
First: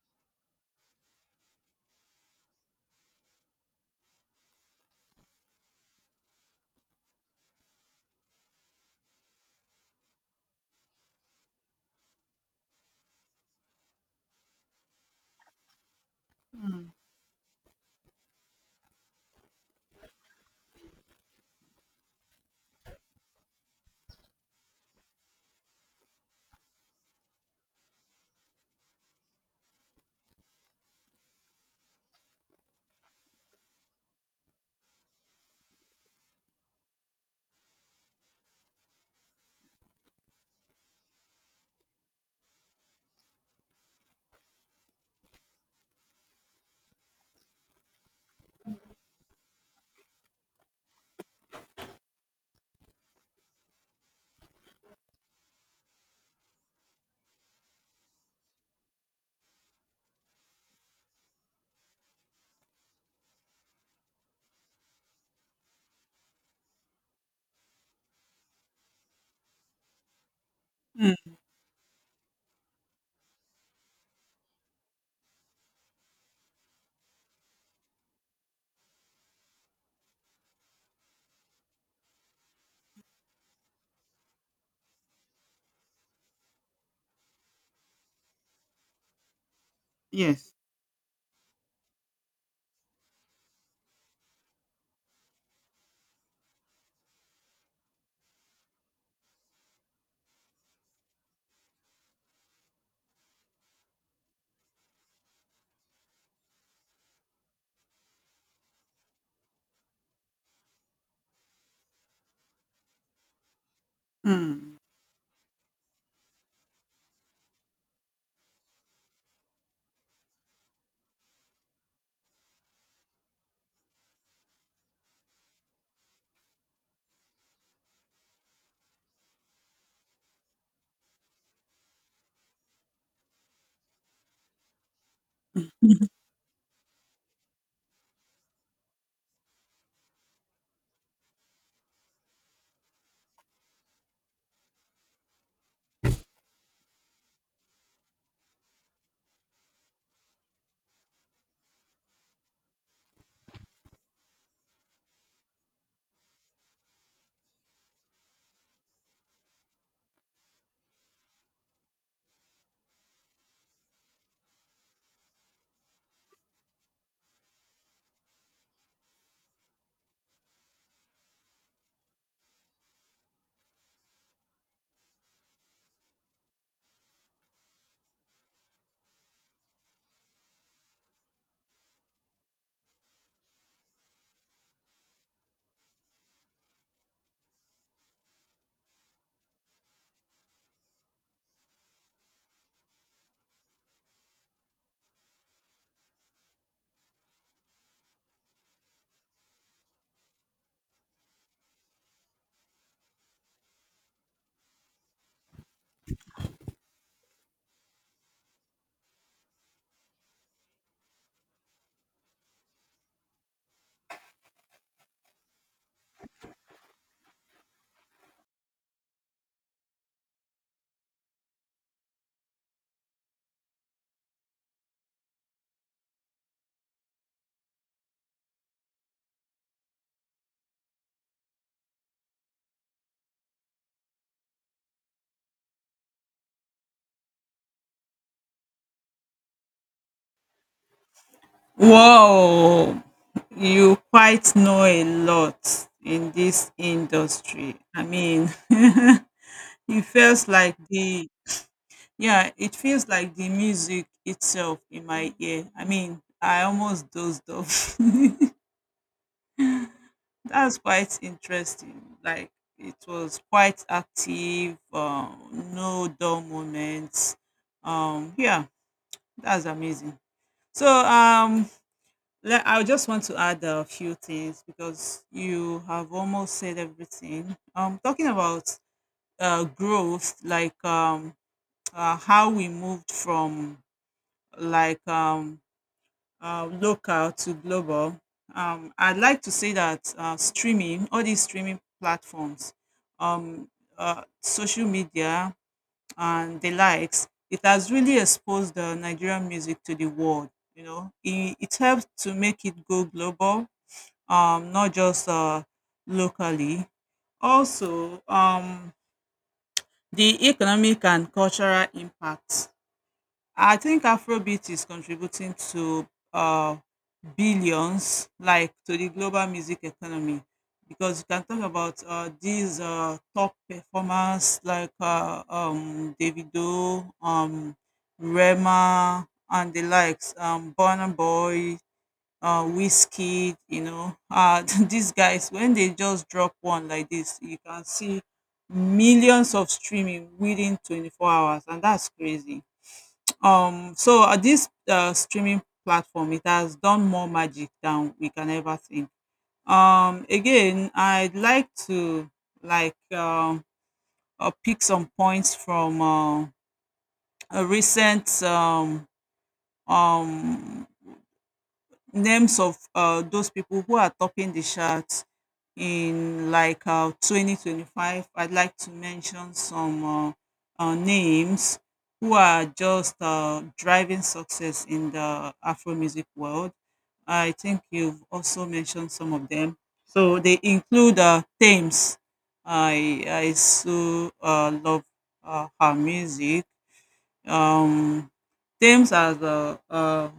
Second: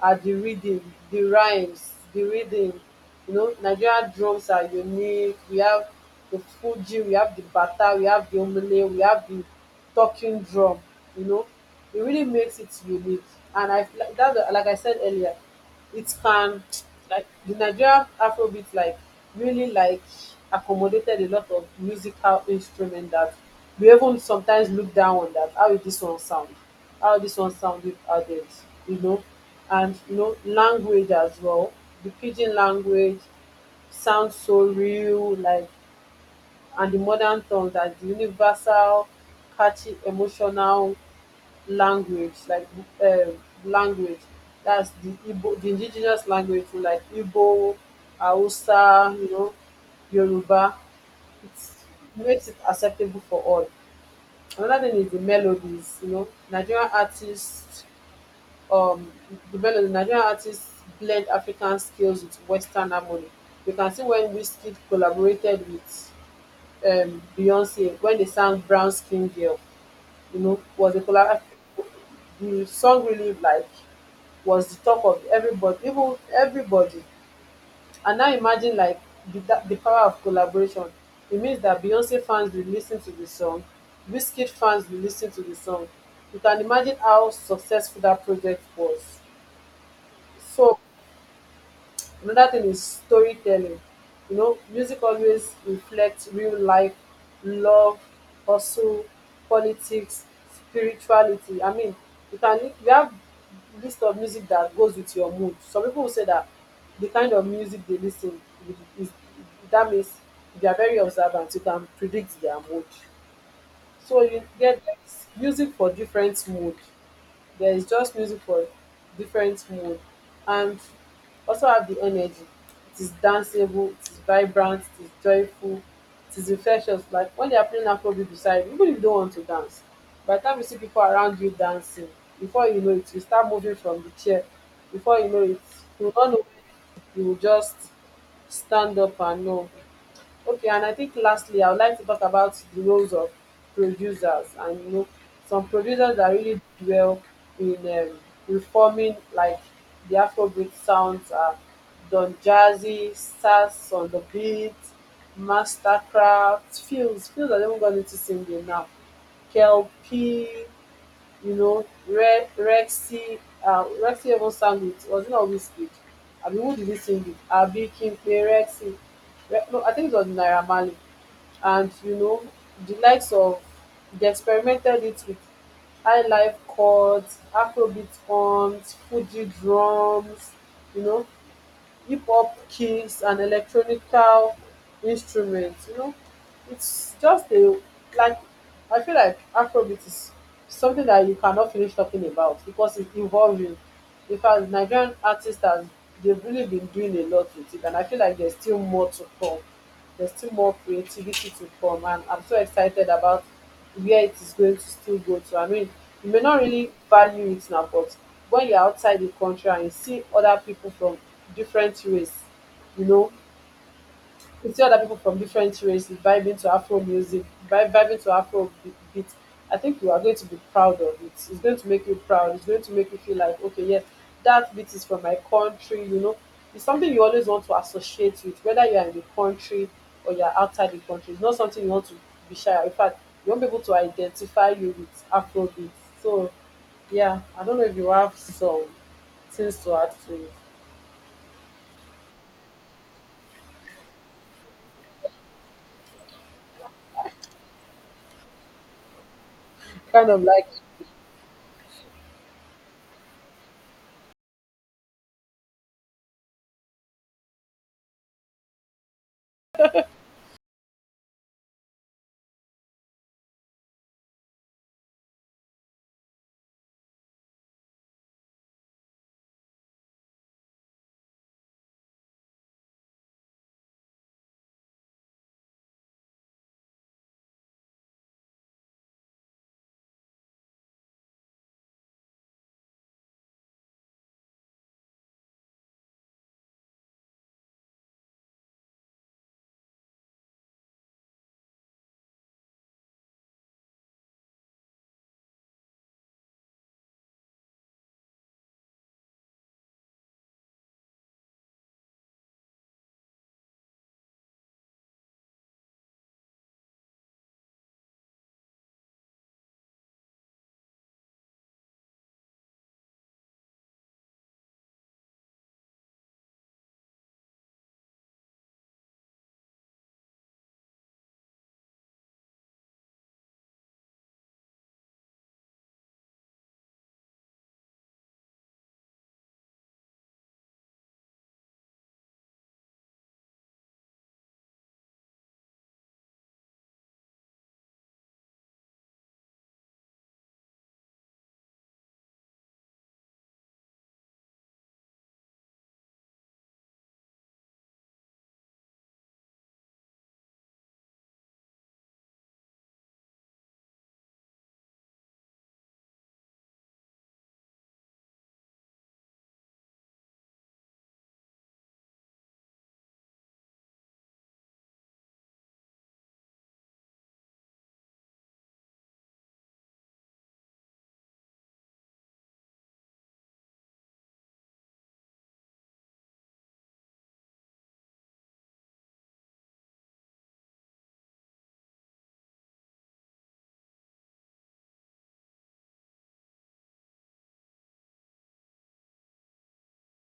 A: are the rhythm. You know, Nigerian drums are unique. We have the Fuji, we have the Bata, we have the Omele, we have the talking drum. You know, it really makes it unique. And I feel like that, like I said earlier, it can
B: mm,
A: like the Nigerian afrobeat like really like accommodated a lot of musical instrument that we even sometimes look down on, that how will this one sound, how this one sound with added, you know. And you know, language as well, the pidgin language sounds so real, like, and the modern tongue, that's the universal catchy emotional language, like, um language that's the Igbo, the indigenous language too, like Igbo, Hausa, you know, Yoruba. It makes it acceptable for all. Another thing is the melodies. You know, Nigerian artists, um, Nigerian artists blend African skills with Western harmony. You can see when Wizkid collaborated with Beyonce, when they sang Brown Skin Girl, you know, was a
B: mm.
A: collab. The song really like was the talk of everybody, even everybody. And now imagine like the power of collaboration. It means that beyonce fans will listen to the song, Wizkid fans will listen to the song. You can imagine how successful that project was.
B: Yes.
A: So another thing is storytelling. You know, music always reflects real life, love, hustle, politics, spirituality. I mean, you have list of music that goes with your mood. Some people will say that the kind of music they listen with is, that means they are very observant. You can predict their mood. So you
B: Mm.
A: get music for different mood, there is just music for different mood. And also have the energy. It is danceable, it is vibrant, it is joyful, it is infectious. Like when they are playing Afrobeat beside you, even if you don't want to dance, by the time you see people around you dancing, before you know it, you start moving from the chair. Before you know it, you will not know when you will just stand up and know. Okay, and I think lastly, I would like to talk about the roles of producers. And you know, some producers that really dwell in reforming like the Afrobeat sounds are Don Jazzy, Stars on the Beat, Mastercraft, Fields. Fields, I even got into singing now. KLP, you know, Rexy, Rexy even sang it. Was it not Whiskey? I mean, who did he sing it? Abi, Kimpe, Rexy. No, I think it was Naira Marley. And, you know, the likes of, they experimented it with high life chords, Afrobeat drums, Fuji drums, you know hip-hop keys and electronical instruments. It's just a like I feel like Afrobeat is something that you cannot finish talking about because it's evolving. In fact, Nigerian artists have they've really been doing a lot with it, and I feel like there's still more to come, there's still more creativity to come, and I'm so excited about where it is going to still go to. I mean, you may not really value it now, but when you're outside the country and you see other people from different race you know you see other people from different races vibing to Afro music, vibing to Afro beat. I think you are going to be proud of it. It's going to make you proud. It's going to make you feel like, okay, yes, that beat is from my country. You know, it's something you always want to associate with, whether you are in the country or you are outside the country. It's not something you want to be shy of. In fact, you want people to identify you with Afro beats. So, yeah, I don't know if you have some things to add to it.
B: Whoa, you quite know a lot in this industry. I mean, it
A: Kind of
B: feels
A: like,
B: like it feels like the music itself in my ear. I mean, I almost dozed off. That's quite interesting. Like it was quite active, no dull moments. Yeah, that's amazing. So I just want to add a few things because you have almost said everything. Talking about growth, like how we moved from like um, local to global. I'd like to say that streaming, all these streaming platforms, um, social media, and the likes, it has really exposed the Nigerian music to the world. You know, it helps to make it go global, not just locally. Also, the economic and cultural impact. I think Afrobeat is contributing to uh, billions, like to the global music economy, because you can talk about these top performers like Davido, Rema, and the likes, Burna Boy, Whiskey. You know, these guys when they just drop one like this, you can see millions of streaming within 24 hours, and that's crazy. This streaming platform, it has done more magic than we can ever think. Again, I'd like to like um pick some points from a recent um names of those people who are topping the charts in like 2025. I'd like to mention some names who are just driving success in the afro music world. I think you've also mentioned some of them. So they include Thames. I so love her music. Um thames has a, a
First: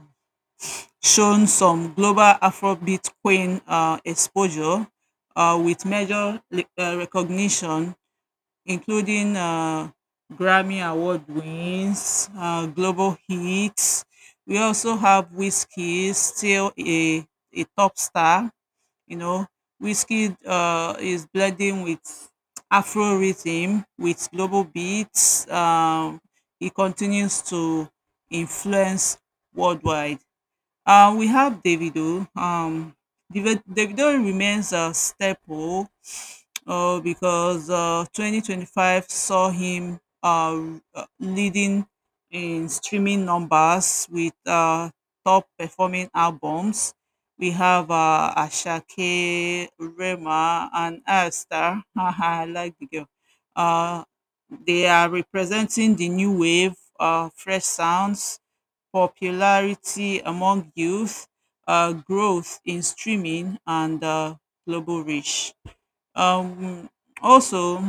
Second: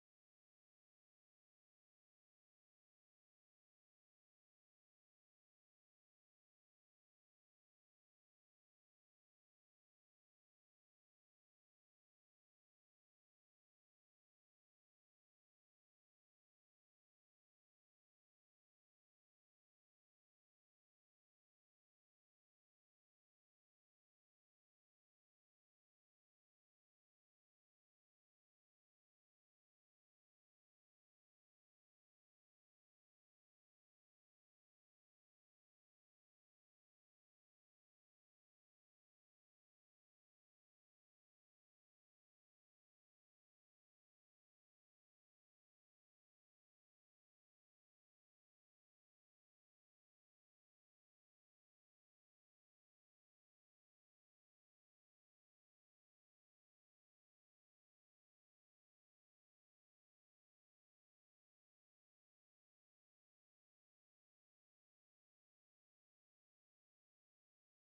B: shown some global Afrobeat queen exposure with major recognition, including Grammy Award wins, global hits. We also have Whiskey, still a top star. You know, Whiskey is blending with Afro rhythm, with global beats. He continues to influence worldwide. We have Davido. Davido remains a staple because 2025 saw him leading in streaming numbers with top performing albums. We have Ashake, Rema, and Asta. I like the girl. Uh, they are representing the new wave, fresh sounds, popularity among youth, growth in streaming, and global reach. Um, Also,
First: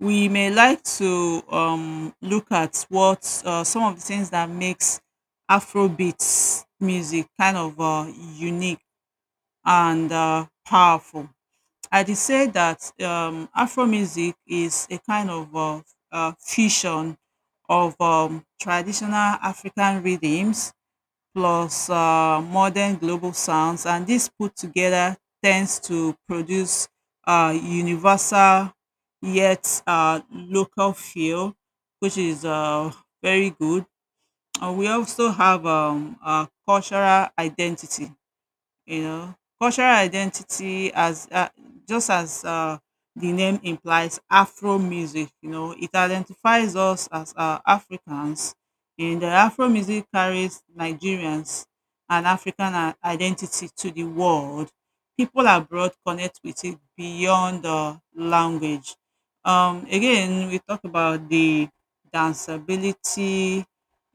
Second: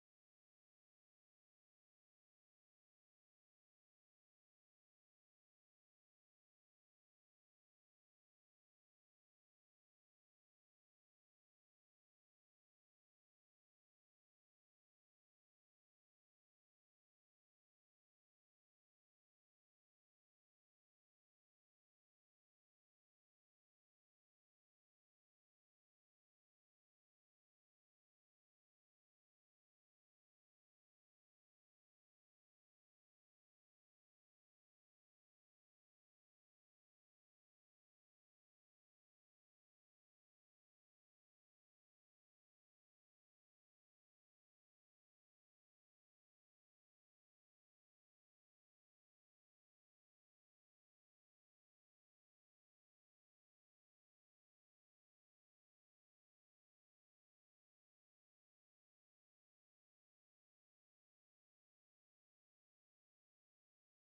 B: we may like to look at what some of the things that makes Afrobeats music kind of unique and powerful. I'd say that Afro music is a kind of fusion of traditional African rhythms plus modern global sounds, and this put together tends to produce universal yet local feel, which is very good. And we also have cultural identity. You know, cultural identity as just as the name implies, Afro music. You know, it identifies us as Africans, and the Afro music carries Nigerians and identity to the world. People abroad connect with it beyond the language. Again, we talk about the danceability,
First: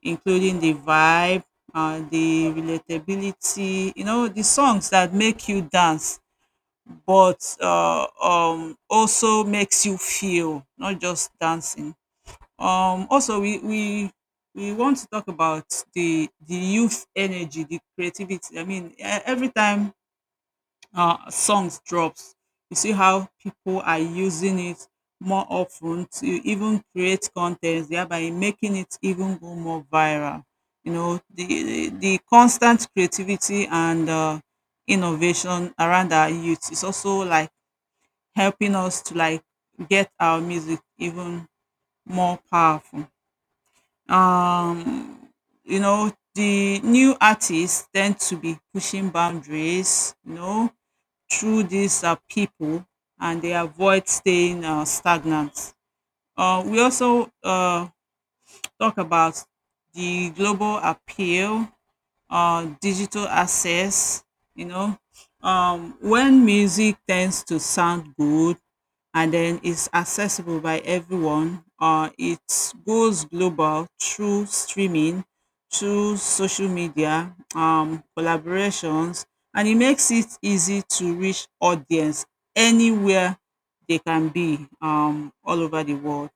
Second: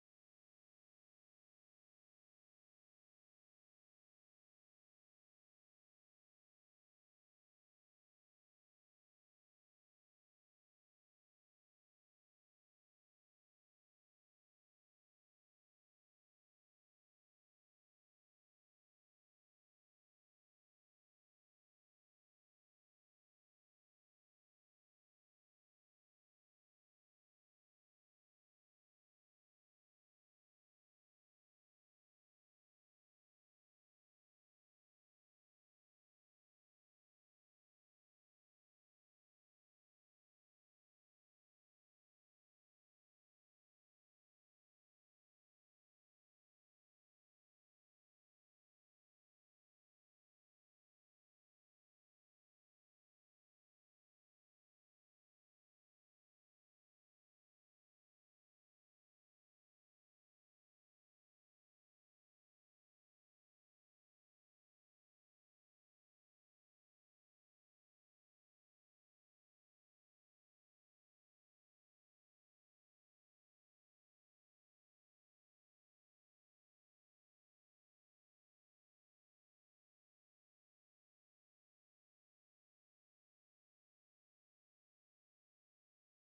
B: including the vibe, the relatability. You know, the songs that make you dance, but also makes you feel, not just dancing. Also, we want to talk about the youth energy, the creativity. I mean, every time songs drops. You see how people are using it more often to even create content, thereby making it even go more viral. You know, the constant creativity and innovation around our youth is also like helping us to like get our music even more powerful. Um, you know, the new artists tend to be pushing boundaries. You know, through these people, and they avoid staying stagnant. We also talk about the global appeal, digital access. You know, when music tends to sound good and then is accessible by everyone, it goes global through streaming, through social media, collaborations, and it makes it easy to reach audience anywhere they can be, all over the world.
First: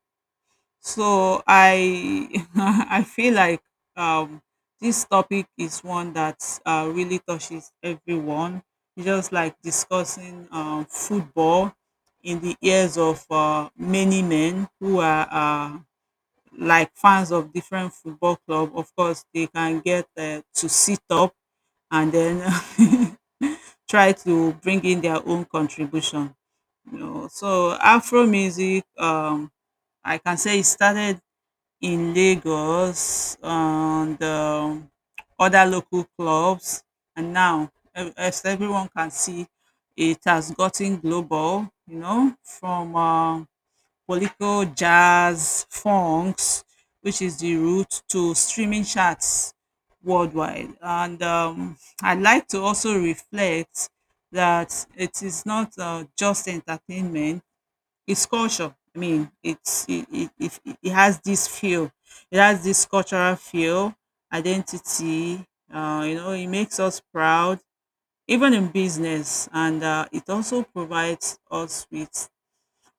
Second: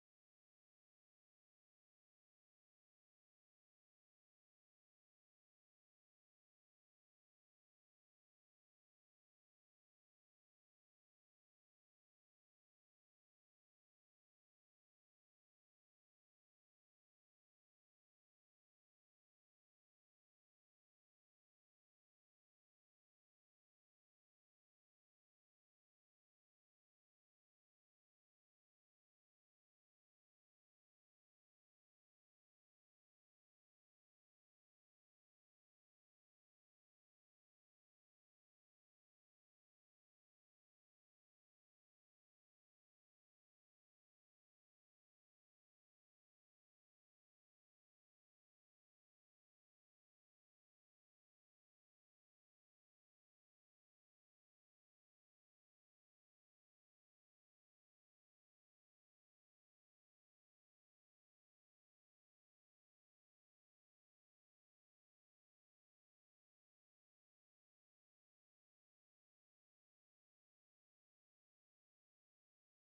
B: So I I feel like um, this topic is one that really touches everyone. Just like discussing football in the ears of many men who are like fans of different football club. Of course, they can get to sit up, and then try to bring in their own contribution. You know, so Afro music. I can say it started in Lagos and other local clubs. And now, as everyone can see, it has gotten global. You know, from political jazz, funks, which is the route to streaming charts worldwide. And I'd like to also reflect that it is not just entertainment, it's culture. I mean, it has this feel, it has this cultural feel, identity. You know, it makes us proud, even in business, and it also provides us with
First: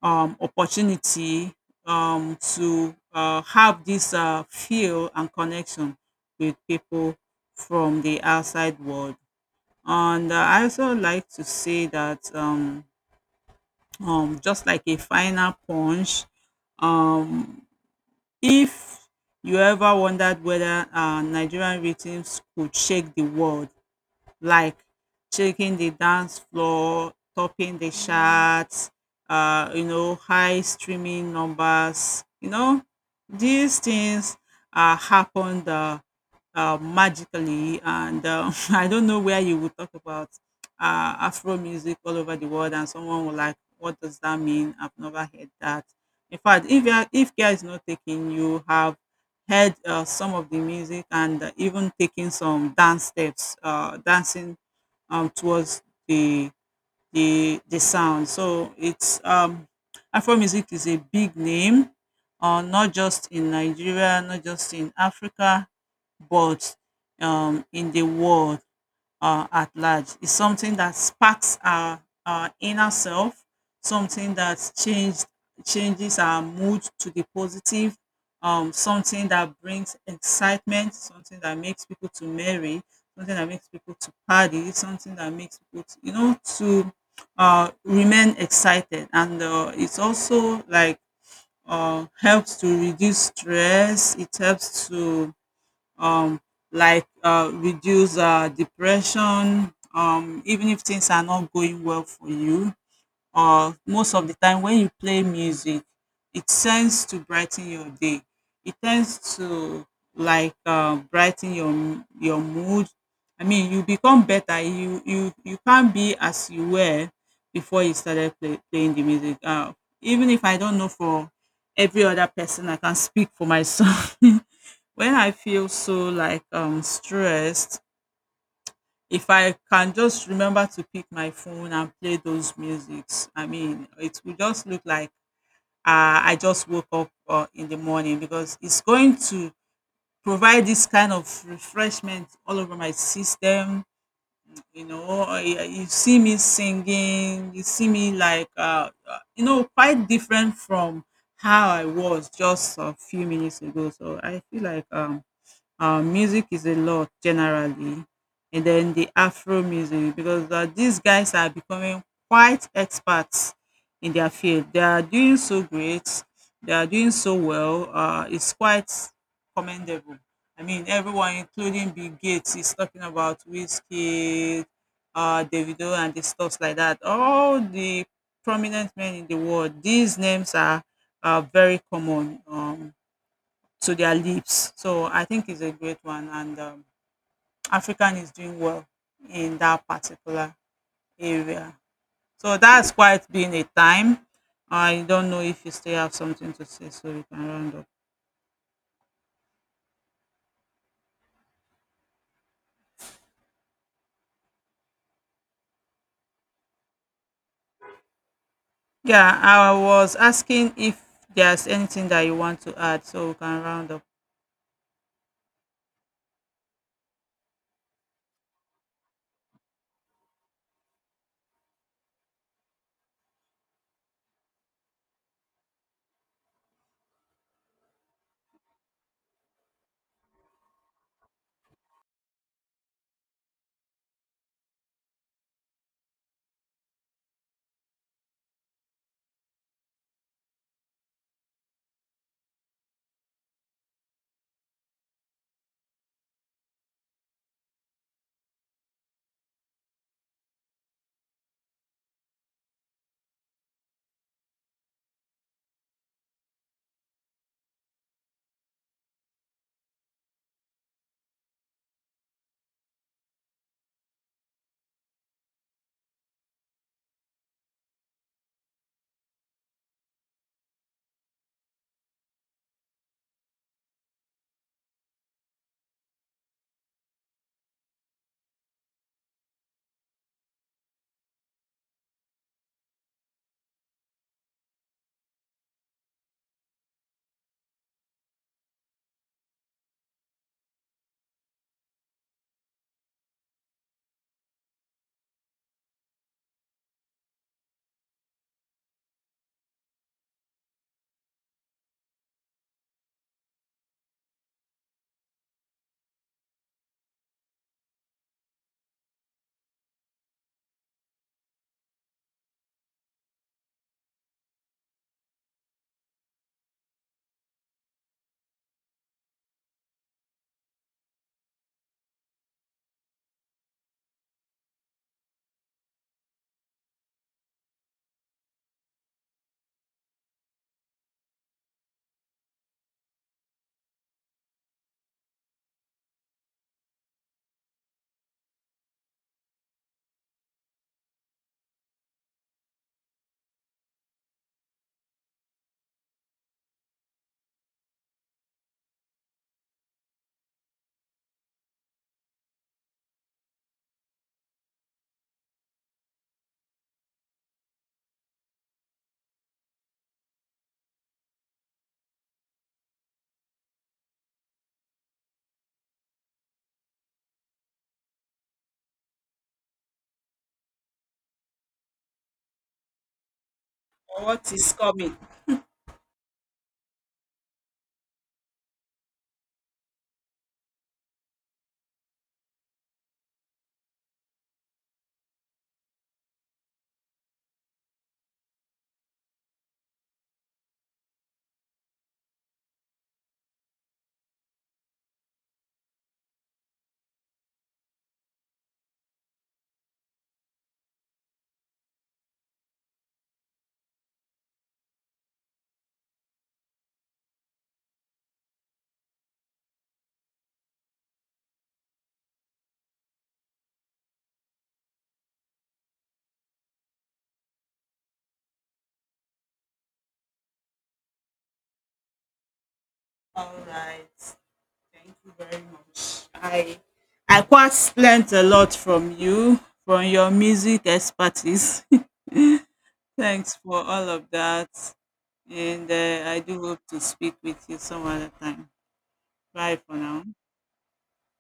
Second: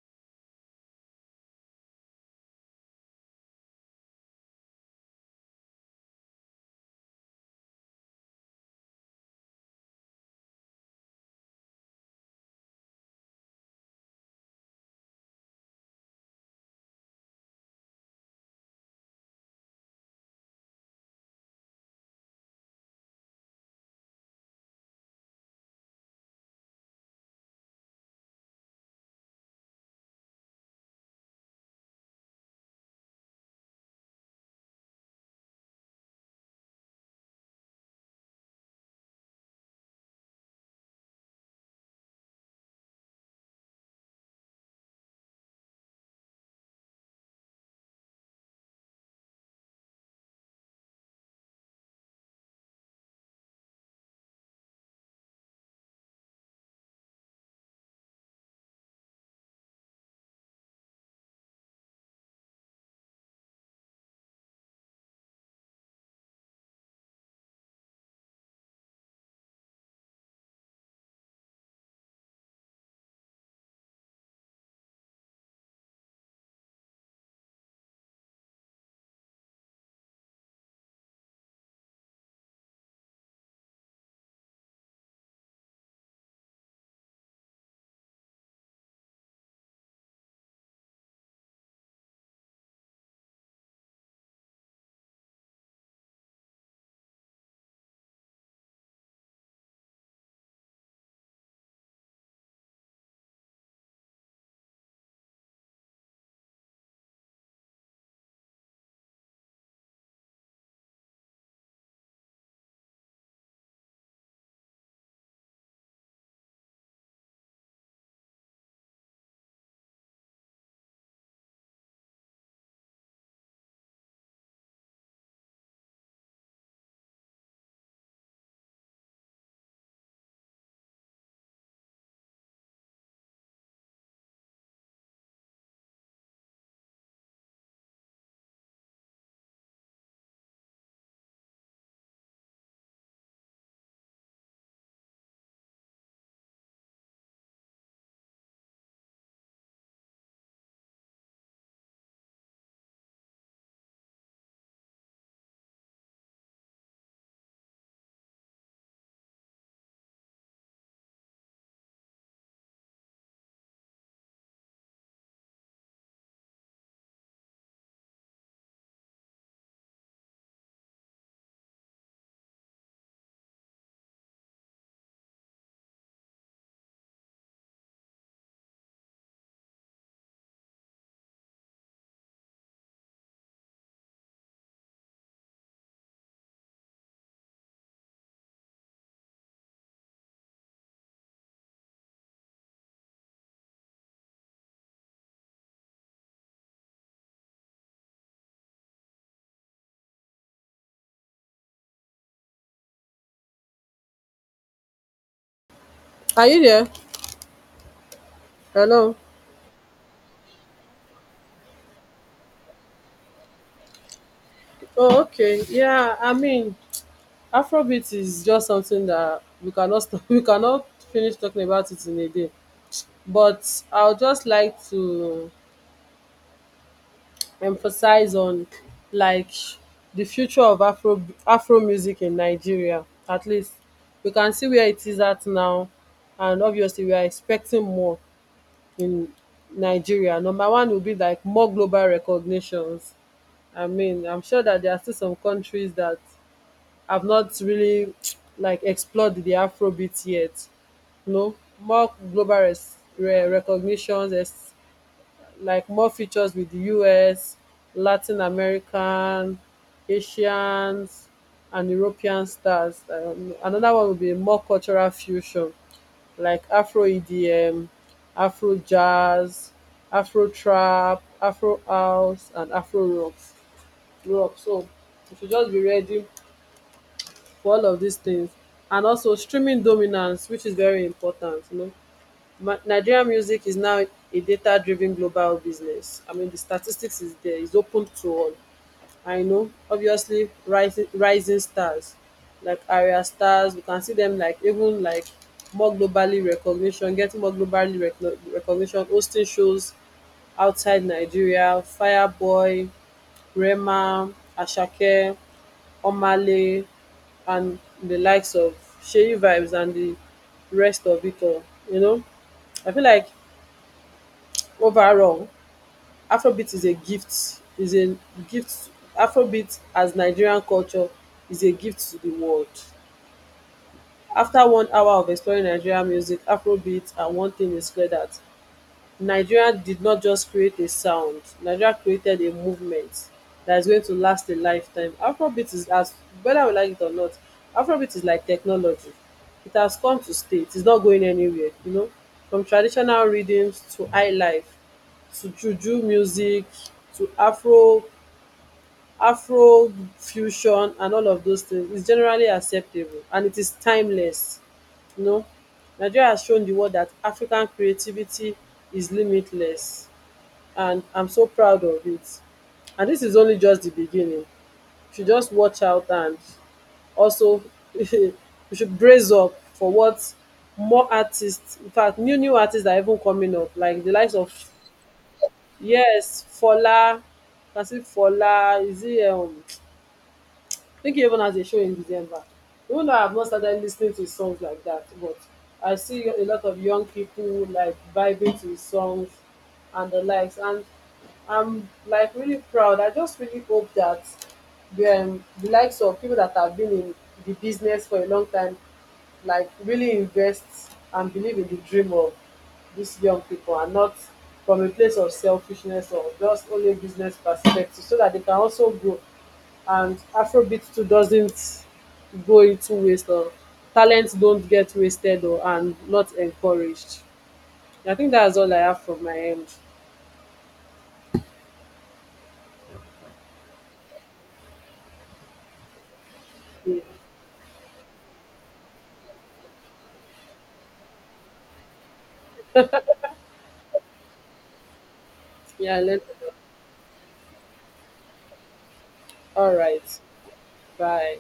B: opportunity to have this feel and connection with people from the outside world. And I also like to say that. Just like a final punch. Um, if you ever wondered whether Nigerian rhythms could shake the world, like shaking the dance floor, topping the charts, you know, high streaming numbers. You know, these things happened magically, and I don't know where you would talk about Afro music all over the world, and someone will like, "What does that mean? I've never heard that." In fact, if you are, if care is not taken, you have heard some of the music, and even taking some dance steps, dancing towards the sound. So it's Afro music is a big name, not just in Nigeria, not just in Africa, but in the world at large. It's something that sparks our inner self, something that changes our mood to the positive, something that brings excitement, something that makes people to merry, something that makes people to party, something that makes people, to, you know, to remain excited. And it's also like helps to reduce stress. It helps to um, like reduce depression, even if things are not going well for you, or most of the time when you play music, it tends to brighten your day, it tends to like brighten your your mood. I mean, you become better. You can't be as you were before you started playing the music, even if I don't know for every other person, I can speak for myself. When I feel so like stressed, if I can just remember to pick my phone and play those musics, I mean, it will just look like I just woke up in the morning, because it's going to provide this kind of refreshment all over my system. You know, you you see me singing, you see me like, you know, quite different from how I was just a few minutes ago. So I feel like music is a lot generally, and then the afro music, because these guys are becoming quite experts in their field. They are doing so great, they are doing so well. It's quite commendable. I mean, everyone including Bill Gates is talking about Whiskey, Davido, and the stuff like that. All the prominent men in the world, these are very common to their lips. So I think it's a great one, and African is doing well in that particular area. So that's quite been a time. I don't know if you still have something to say, so we can round up.
A: are you there? Hello.
B: Yeah, I was asking if there's anything that you want to add, so we can round up.
A: Oh, okay. Yeah, I mean, Afrobeat is just something that we cannot stop, we cannot finish talking about it in a day. But I would just like to emphasize on like the future of Afro music in Nigeria. At least we can see where it is at now, and obviously we are expecting more in Nigeria. Number one will be like more global recognitions. I mean, I'm sure that there are still some countries that I've not really like explored the Afrobeat yet. You know, more global recognitions, like more features with the US, Latin American, Asians, and European stars. Another one would be more cultural fusion, like Afro EDM, Afro jazz, Afro trap, Afro house, and Afro rock. So you should just be ready for all of these things, and also streaming dominance, which is very important. You know, Nigerian music is now a data driven global business. I mean, the statistics is there, it's open to all. I know, obviously, rising stars like area stars, we can see them like even like more globally recognition, getting more globally recognition, hosting shows outside Nigeria. Fireboy, Rema, Asake, Omale, and the likes of Sheyi Vibes and the rest of it all. You know, I feel like overall, Afrobeat is a gift, is a gift. Afrobeat as Nigerian culture is a gift to the world. After 1 hour of exploring Nigerian music, Afrobeat, and one thing is clear: that Nigeria did not just create a sound, Nigeria created a movement that is going to last a lifetime. Afrobeat is as, whether we like it or not, Afrobeat is like technology. It has come to stay, it is not going anywhere. You know, from traditional rhythms to high life, to juju music, to Afro fusion, and all of those things is generally acceptable, and it is timeless. You know, Nigeria has shown the world that African creativity is limitless, and I'm so proud of it. And this is only just the beginning. You should just watch out, and also you should brace up for what more artists, in fact, new artists are even coming up, like the likes
B: What
A: of
B: is coming?
A: yes Fola. I see Fola is, he um, I think he even has a show in December. Even though I have not started listening to his songs like that, but I see a lot of young people like vibing to his songs and the likes, and I'm like really proud. I just really hope that the likes of people that have been in the business for a long time, like really invest and believe in the dream of these young people, and not from a place of selfishness or just only business perspective, so that they can also grow. And Afrobeat too doesn't go into waste, or talents don't get wasted or and not encouraged. I think that's all I have from my end.
B: All right. Thank you very much. I
A: Yeah,
B: I quite learned a lot from you, from your music expertise. Thanks for all of that. And
A: yeah I,
B: I do hope to speak with you some other time.
A: all
B: Bye for
A: right.
B: now.
A: Bye.